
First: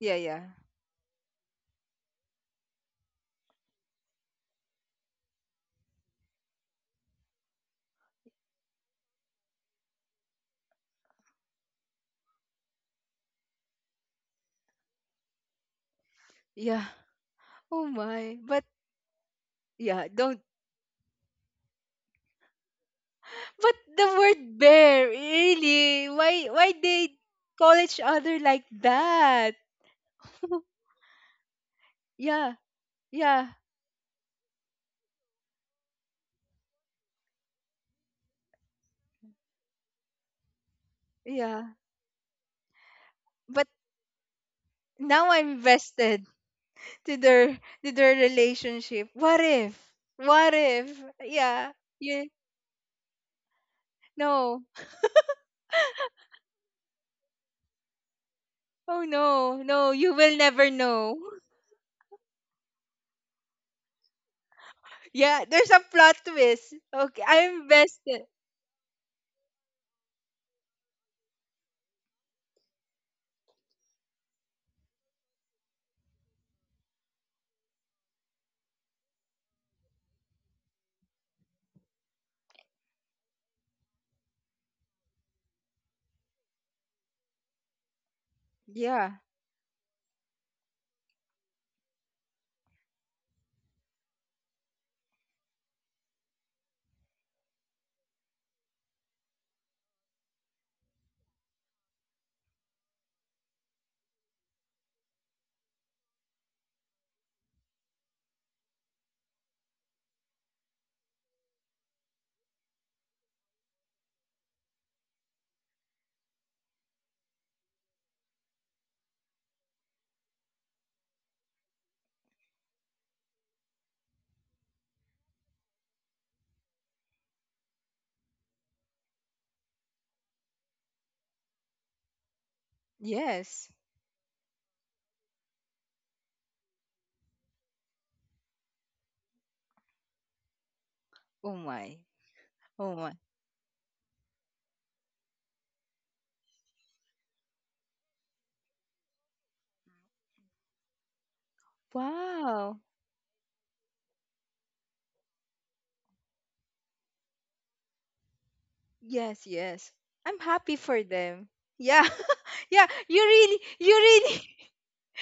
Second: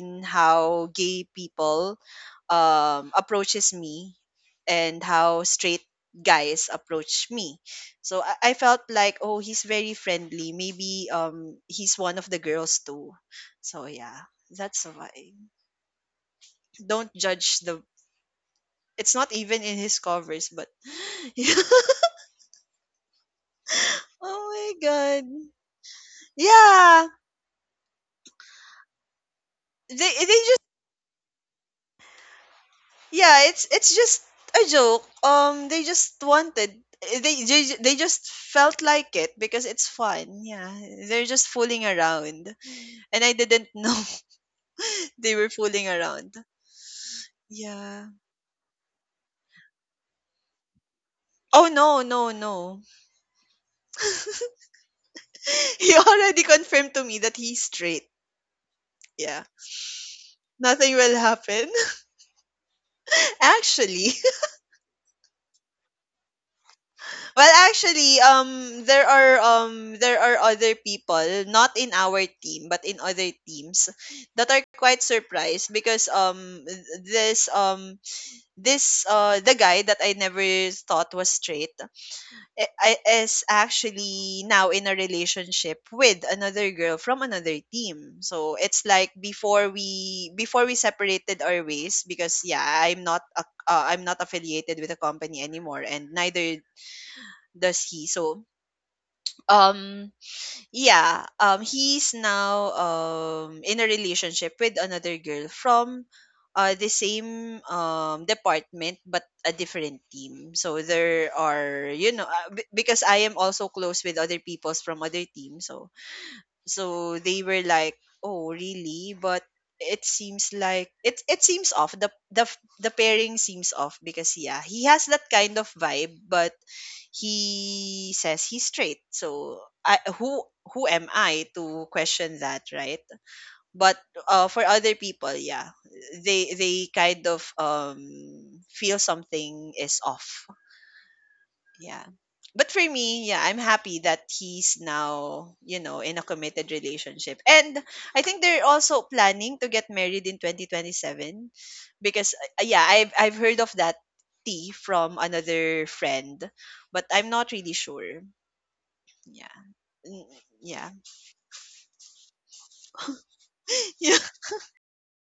[SPEAKER 2] Yeah. Yeah.
[SPEAKER 1] how gay people approaches me and how straight guys approach me. So I felt like, oh, he's very friendly. Maybe he's one of the girls too. So yeah, that's why.
[SPEAKER 2] Yeah.
[SPEAKER 1] Don't judge the.
[SPEAKER 2] Oh my! But
[SPEAKER 1] It's not even in his
[SPEAKER 2] yeah, don't.
[SPEAKER 1] covers, but *laughs*
[SPEAKER 2] But the
[SPEAKER 1] oh
[SPEAKER 2] word
[SPEAKER 1] my
[SPEAKER 2] bear,
[SPEAKER 1] god,
[SPEAKER 2] really? Why
[SPEAKER 1] yeah.
[SPEAKER 2] they call each other like that?
[SPEAKER 1] They
[SPEAKER 2] Yeah
[SPEAKER 1] yeah,
[SPEAKER 2] yeah
[SPEAKER 1] it's just a joke. They just wanted they just felt like it because it's fun. Yeah, they're just
[SPEAKER 2] yeah.
[SPEAKER 1] fooling around and I didn't
[SPEAKER 2] But
[SPEAKER 1] know. *laughs*
[SPEAKER 2] now
[SPEAKER 1] They were
[SPEAKER 2] I'm
[SPEAKER 1] fooling
[SPEAKER 2] invested.
[SPEAKER 1] around.
[SPEAKER 2] To their to
[SPEAKER 1] Yeah.
[SPEAKER 2] their relationship. What if? What if?
[SPEAKER 1] Oh
[SPEAKER 2] Yeah.
[SPEAKER 1] no, no,
[SPEAKER 2] You
[SPEAKER 1] no.
[SPEAKER 2] no.
[SPEAKER 1] *laughs* He already confirmed to me that he's straight.
[SPEAKER 2] Oh
[SPEAKER 1] Yeah,
[SPEAKER 2] no, no, you will never
[SPEAKER 1] nothing will
[SPEAKER 2] know. *laughs*
[SPEAKER 1] happen. *laughs* Actually,
[SPEAKER 2] Yeah, there's a plot twist. Okay,
[SPEAKER 1] well,
[SPEAKER 2] I'm
[SPEAKER 1] actually,
[SPEAKER 2] invested.
[SPEAKER 1] there are other people, not in our team, but in other teams, that are quite surprised because this this the guy that I never thought was straight, is actually now in a relationship with another girl from another team. So it's like,
[SPEAKER 2] Yeah.
[SPEAKER 1] before we separated our ways because yeah, I'm not affiliated with the company anymore, and neither does he. So um yeah, he's now in a relationship with another girl from the same department but a different team. So there are, you know, because I am also close with other peoples from other teams. So, so they were like, oh really, but it seems like it seems off. The pairing seems off because yeah, he has that kind of vibe, but he says he's straight. So I, who am I to question that, right?
[SPEAKER 2] Yes.
[SPEAKER 1] But for other people, yeah, they kind of feel something is off.
[SPEAKER 2] Oh
[SPEAKER 1] Yeah.
[SPEAKER 2] my.
[SPEAKER 1] But for
[SPEAKER 2] Oh my.
[SPEAKER 1] me, yeah, I'm happy that he's now, you know, in a committed relationship. And I think they're also planning to get married in 2027 because yeah,
[SPEAKER 2] Wow.
[SPEAKER 1] I've heard of that tea from another friend, but I'm not really sure. Yeah.
[SPEAKER 2] Yes, yes.
[SPEAKER 1] Mm,
[SPEAKER 2] I'm happy
[SPEAKER 1] yeah.
[SPEAKER 2] for them. Yeah. *laughs* Yeah,
[SPEAKER 1] *laughs*
[SPEAKER 2] you
[SPEAKER 1] Yeah.
[SPEAKER 2] really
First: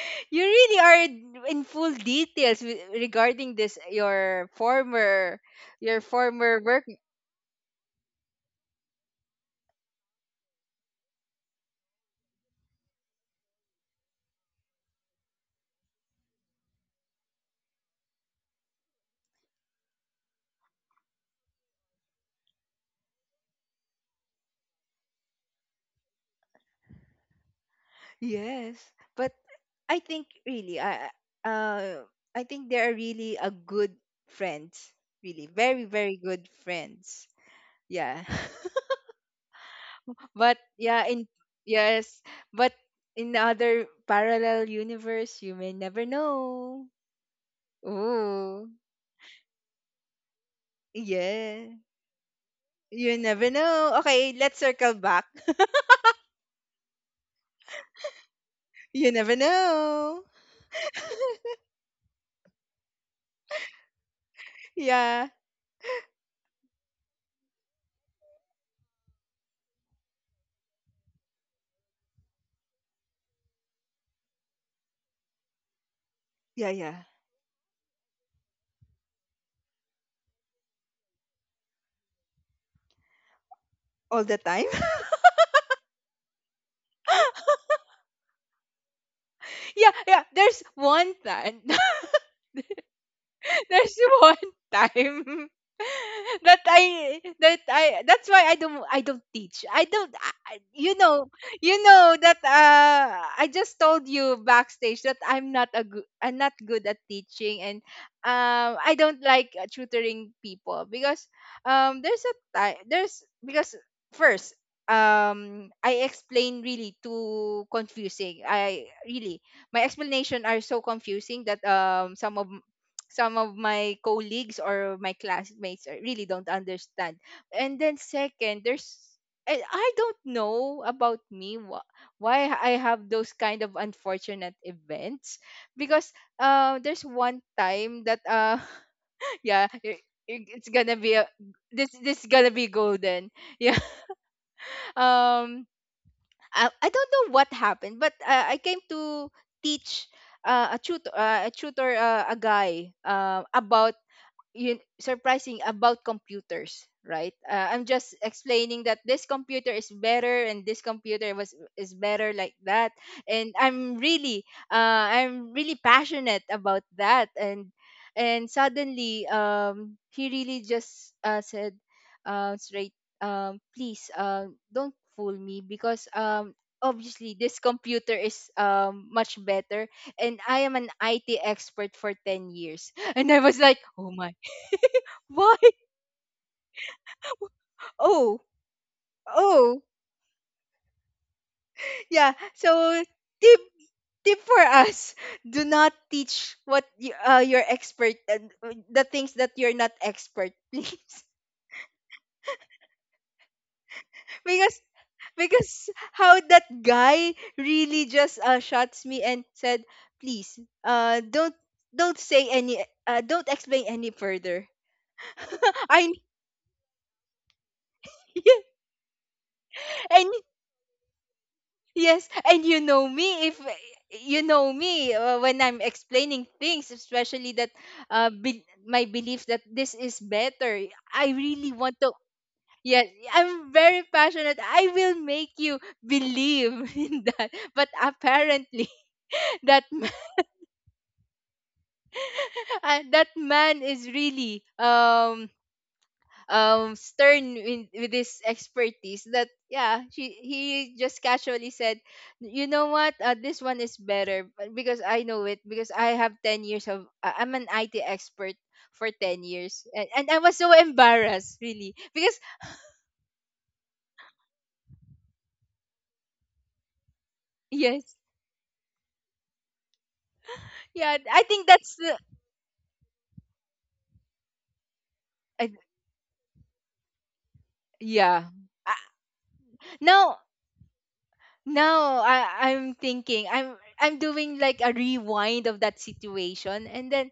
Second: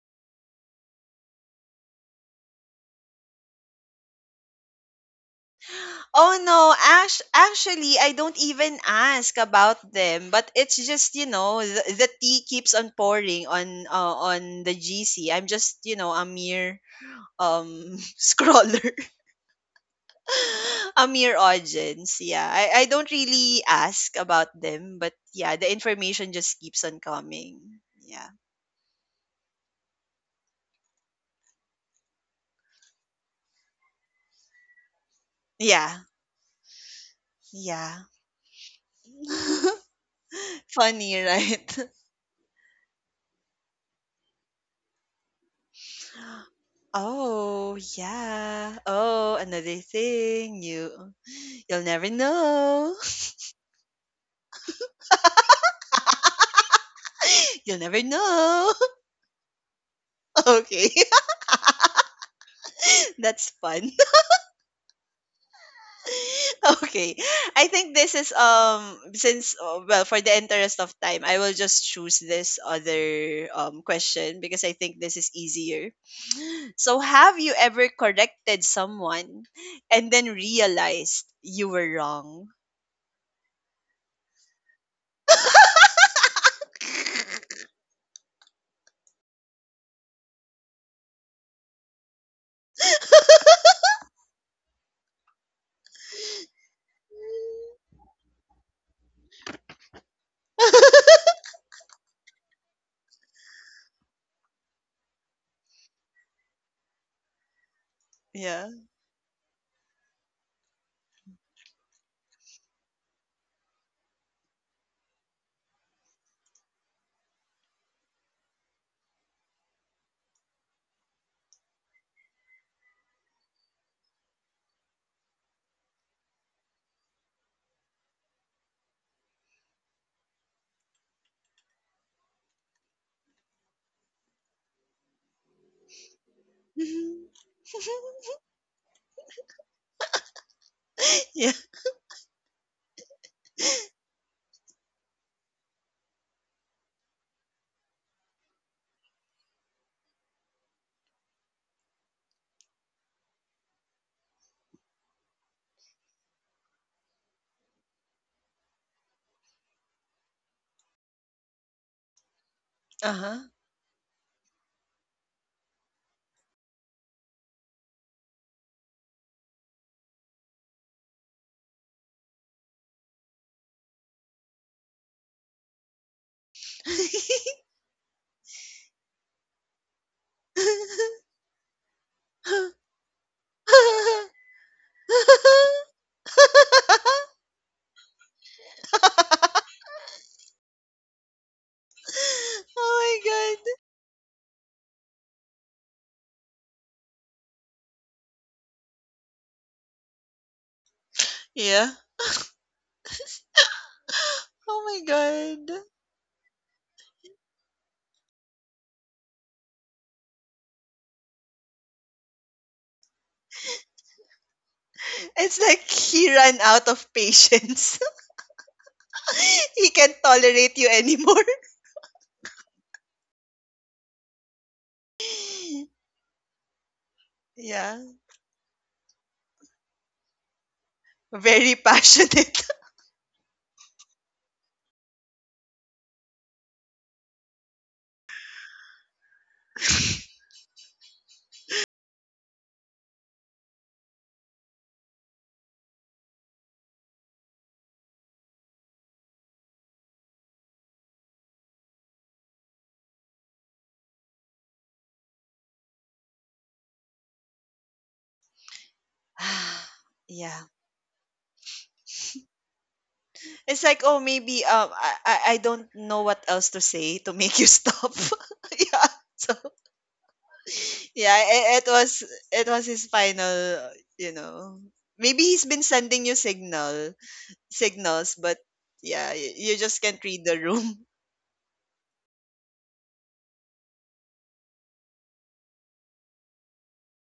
[SPEAKER 2] *laughs* you really are in full details with, regarding this your former your
[SPEAKER 1] Oh
[SPEAKER 2] former.
[SPEAKER 1] no, Ash, actually I don't even ask about them, but it's just, you know, the tea keeps on pouring on the GC. I'm just, you know, a mere *laughs* scroller. *laughs* A mere audience. Yeah. I don't really ask about them, but yeah, the information just keeps on coming. Yeah.
[SPEAKER 2] Yes, but I think really, I- uh, I think they are really a good friends. Really, very
[SPEAKER 1] Yeah.
[SPEAKER 2] very good friends.
[SPEAKER 1] Yeah.
[SPEAKER 2] Yeah, *laughs*
[SPEAKER 1] *laughs*
[SPEAKER 2] but yeah, in
[SPEAKER 1] Funny, right?
[SPEAKER 2] yes, but in other parallel universe, you may never
[SPEAKER 1] *laughs*
[SPEAKER 2] know.
[SPEAKER 1] Oh,
[SPEAKER 2] Oh,
[SPEAKER 1] yeah. Oh, another thing,
[SPEAKER 2] yeah,
[SPEAKER 1] you'll never know.
[SPEAKER 2] you never know. Okay, let's circle back. *laughs*
[SPEAKER 1] *laughs* You'll never know.
[SPEAKER 2] You
[SPEAKER 1] *laughs*
[SPEAKER 2] never know.
[SPEAKER 1] Okay. *laughs* That's fun. *laughs*
[SPEAKER 2] Yeah,
[SPEAKER 1] Okay. I think this is since well, for the interest of time, I will just choose this other question because I think this is easier.
[SPEAKER 2] yeah,
[SPEAKER 1] So,
[SPEAKER 2] yeah.
[SPEAKER 1] have you ever corrected someone and then realized you were wrong?
[SPEAKER 2] All the time. *laughs* Yeah, yeah. There's one time. *laughs* *laughs* There's one time *laughs* that I that's why I don't teach. I don't I- You
[SPEAKER 1] *laughs*
[SPEAKER 2] know, you know that I just told you backstage that I'm not good at teaching. And
[SPEAKER 1] Yeah.
[SPEAKER 2] I don't like tutoring people, because there's a time, there's because first I explain really too confusing. I really, my explanation are so confusing that some of my colleagues or my classmates really don't understand. And then second, there's I don't know about me why I have those kind of unfortunate events because there's one
[SPEAKER 1] *laughs*
[SPEAKER 2] time that *laughs* yeah, it's gonna be a,
[SPEAKER 1] Yeah.
[SPEAKER 2] this is gonna be golden. *laughs* Yeah, um I don't know what happened, but I came to teach a guy about, you surprising, about computers, right? I'm just explaining that this computer is better and this computer was is better, like that.
[SPEAKER 1] Uh-huh.
[SPEAKER 2] And I'm really I'm really passionate about that. And suddenly he really just said straight, "Please, don't fool me, because obviously
[SPEAKER 1] *laughs*
[SPEAKER 2] this computer is much better, and
[SPEAKER 1] *laughs*
[SPEAKER 2] I am an
[SPEAKER 1] Oh
[SPEAKER 2] IT expert for 10 years." *laughs* And I was like, oh my, why? *laughs* Oh, oh, yeah. So
[SPEAKER 1] my
[SPEAKER 2] tip,
[SPEAKER 1] god.
[SPEAKER 2] tip for us: *laughs* do not teach what you, you're expert the things that you're not expert, *laughs* please.
[SPEAKER 1] Yeah.
[SPEAKER 2] because
[SPEAKER 1] Oh my god.
[SPEAKER 2] because how that guy really just shots me and said, "Please, uh, don't don't say any, don't explain any further."
[SPEAKER 1] It's
[SPEAKER 2] *laughs*
[SPEAKER 1] like
[SPEAKER 2] I
[SPEAKER 1] he ran out of patience.
[SPEAKER 2] *laughs*
[SPEAKER 1] *laughs* He can't
[SPEAKER 2] and
[SPEAKER 1] tolerate you anymore.
[SPEAKER 2] yes, and you know me, if you know me when I'm
[SPEAKER 1] *laughs*
[SPEAKER 2] explaining things, especially that
[SPEAKER 1] Yeah.
[SPEAKER 2] my belief that this is better, I really
[SPEAKER 1] Very
[SPEAKER 2] want to.
[SPEAKER 1] passionate.
[SPEAKER 2] Yes, I'm very passionate, I will make you believe *laughs* in that. But apparently, *laughs* that man, *laughs* that man is really stern in, with his expertise, that yeah, she he just casually said, "You know what, this one is better, because I know it, because I have 10 years of, I'm an IT expert for 10 years." And
[SPEAKER 1] *sighs*
[SPEAKER 2] I was
[SPEAKER 1] Yeah.
[SPEAKER 2] so embarrassed really because
[SPEAKER 1] It's like, oh, maybe I don't know what else to say to make
[SPEAKER 2] *laughs*
[SPEAKER 1] you
[SPEAKER 2] yes,
[SPEAKER 1] stop. *laughs* Yeah. So,
[SPEAKER 2] yeah, I
[SPEAKER 1] yeah,
[SPEAKER 2] think
[SPEAKER 1] it
[SPEAKER 2] that's the
[SPEAKER 1] was his final, you know. Maybe
[SPEAKER 2] I,
[SPEAKER 1] he's been sending you signals,
[SPEAKER 2] yeah.
[SPEAKER 1] but yeah, you just can't
[SPEAKER 2] Now
[SPEAKER 1] read the room. *laughs*
[SPEAKER 2] now I I'm thinking I'm doing like a rewind of that situation, and then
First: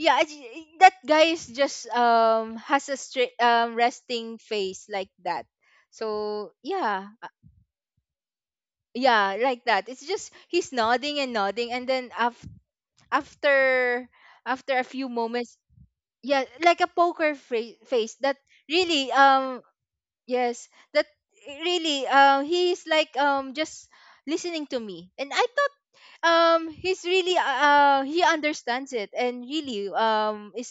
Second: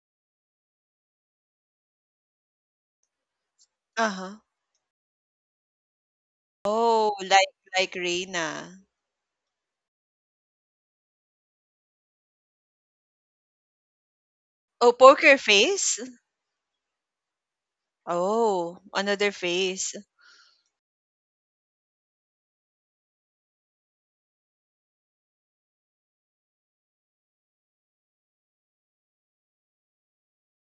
[SPEAKER 2] yeah, it's, that guy is just has a straight resting
[SPEAKER 1] Uh-huh.
[SPEAKER 2] face like that. So yeah,
[SPEAKER 1] Oh, like Reina.
[SPEAKER 2] yeah, like that. It's just he's nodding and nodding, and then after after a
[SPEAKER 1] Oh,
[SPEAKER 2] few
[SPEAKER 1] poker
[SPEAKER 2] moments,
[SPEAKER 1] face?
[SPEAKER 2] yeah, like a face. That
[SPEAKER 1] Oh,
[SPEAKER 2] really
[SPEAKER 1] another face.
[SPEAKER 2] yes, that really he's like just listening to me, and I thought he's really he understands it and really is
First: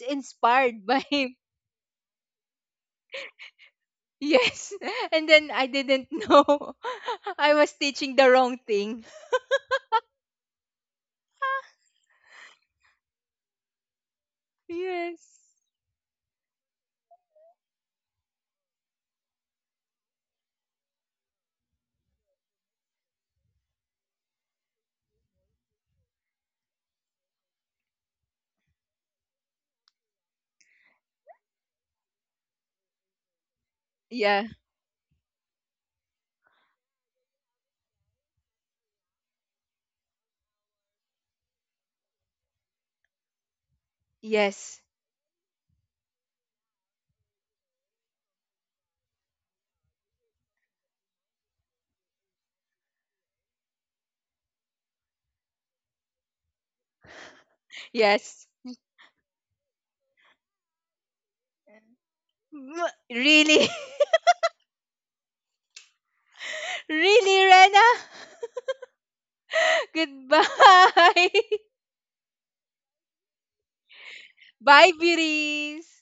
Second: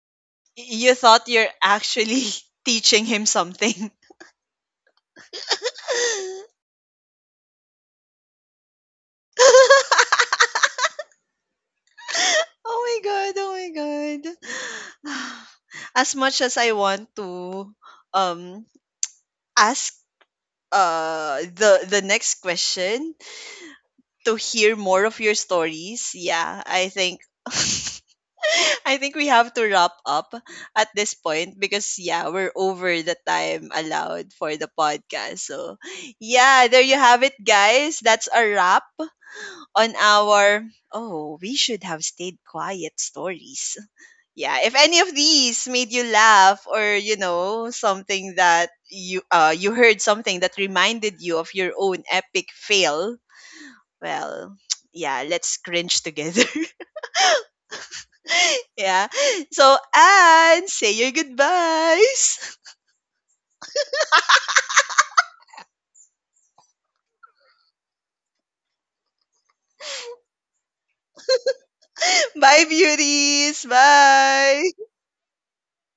[SPEAKER 2] inspired
[SPEAKER 1] You
[SPEAKER 2] by.
[SPEAKER 1] thought
[SPEAKER 2] *laughs*
[SPEAKER 1] you're actually *laughs* teaching him something. *laughs*
[SPEAKER 2] Yes. *laughs* And then I didn't know *laughs* I was teaching the wrong thing.
[SPEAKER 1] Oh my god, oh my god. *sighs*
[SPEAKER 2] Yes.
[SPEAKER 1] As much as I want to um ask the next question to hear more of your stories, yeah, I think *laughs* I think we have to wrap up at this point because yeah, we're over the time allowed
[SPEAKER 2] Yeah.
[SPEAKER 1] for the podcast. So yeah, there you have it, guys. That's a wrap on our, oh, we should have stayed quiet stories. Yeah, if
[SPEAKER 2] Yes.
[SPEAKER 1] any of these made you laugh or, you know, something that you you heard something that reminded you of your own epic fail, well, *tsk* yeah, let's cringe together.
[SPEAKER 2] Yes.
[SPEAKER 1] *laughs* Yeah. So, and say your goodbyes.
[SPEAKER 2] Mm, really? *laughs* Really, Rena? *laughs* Goodbye.
[SPEAKER 1] *laughs* Bye beauties,
[SPEAKER 2] *laughs* Bye,
[SPEAKER 1] bye.
[SPEAKER 2] Biris.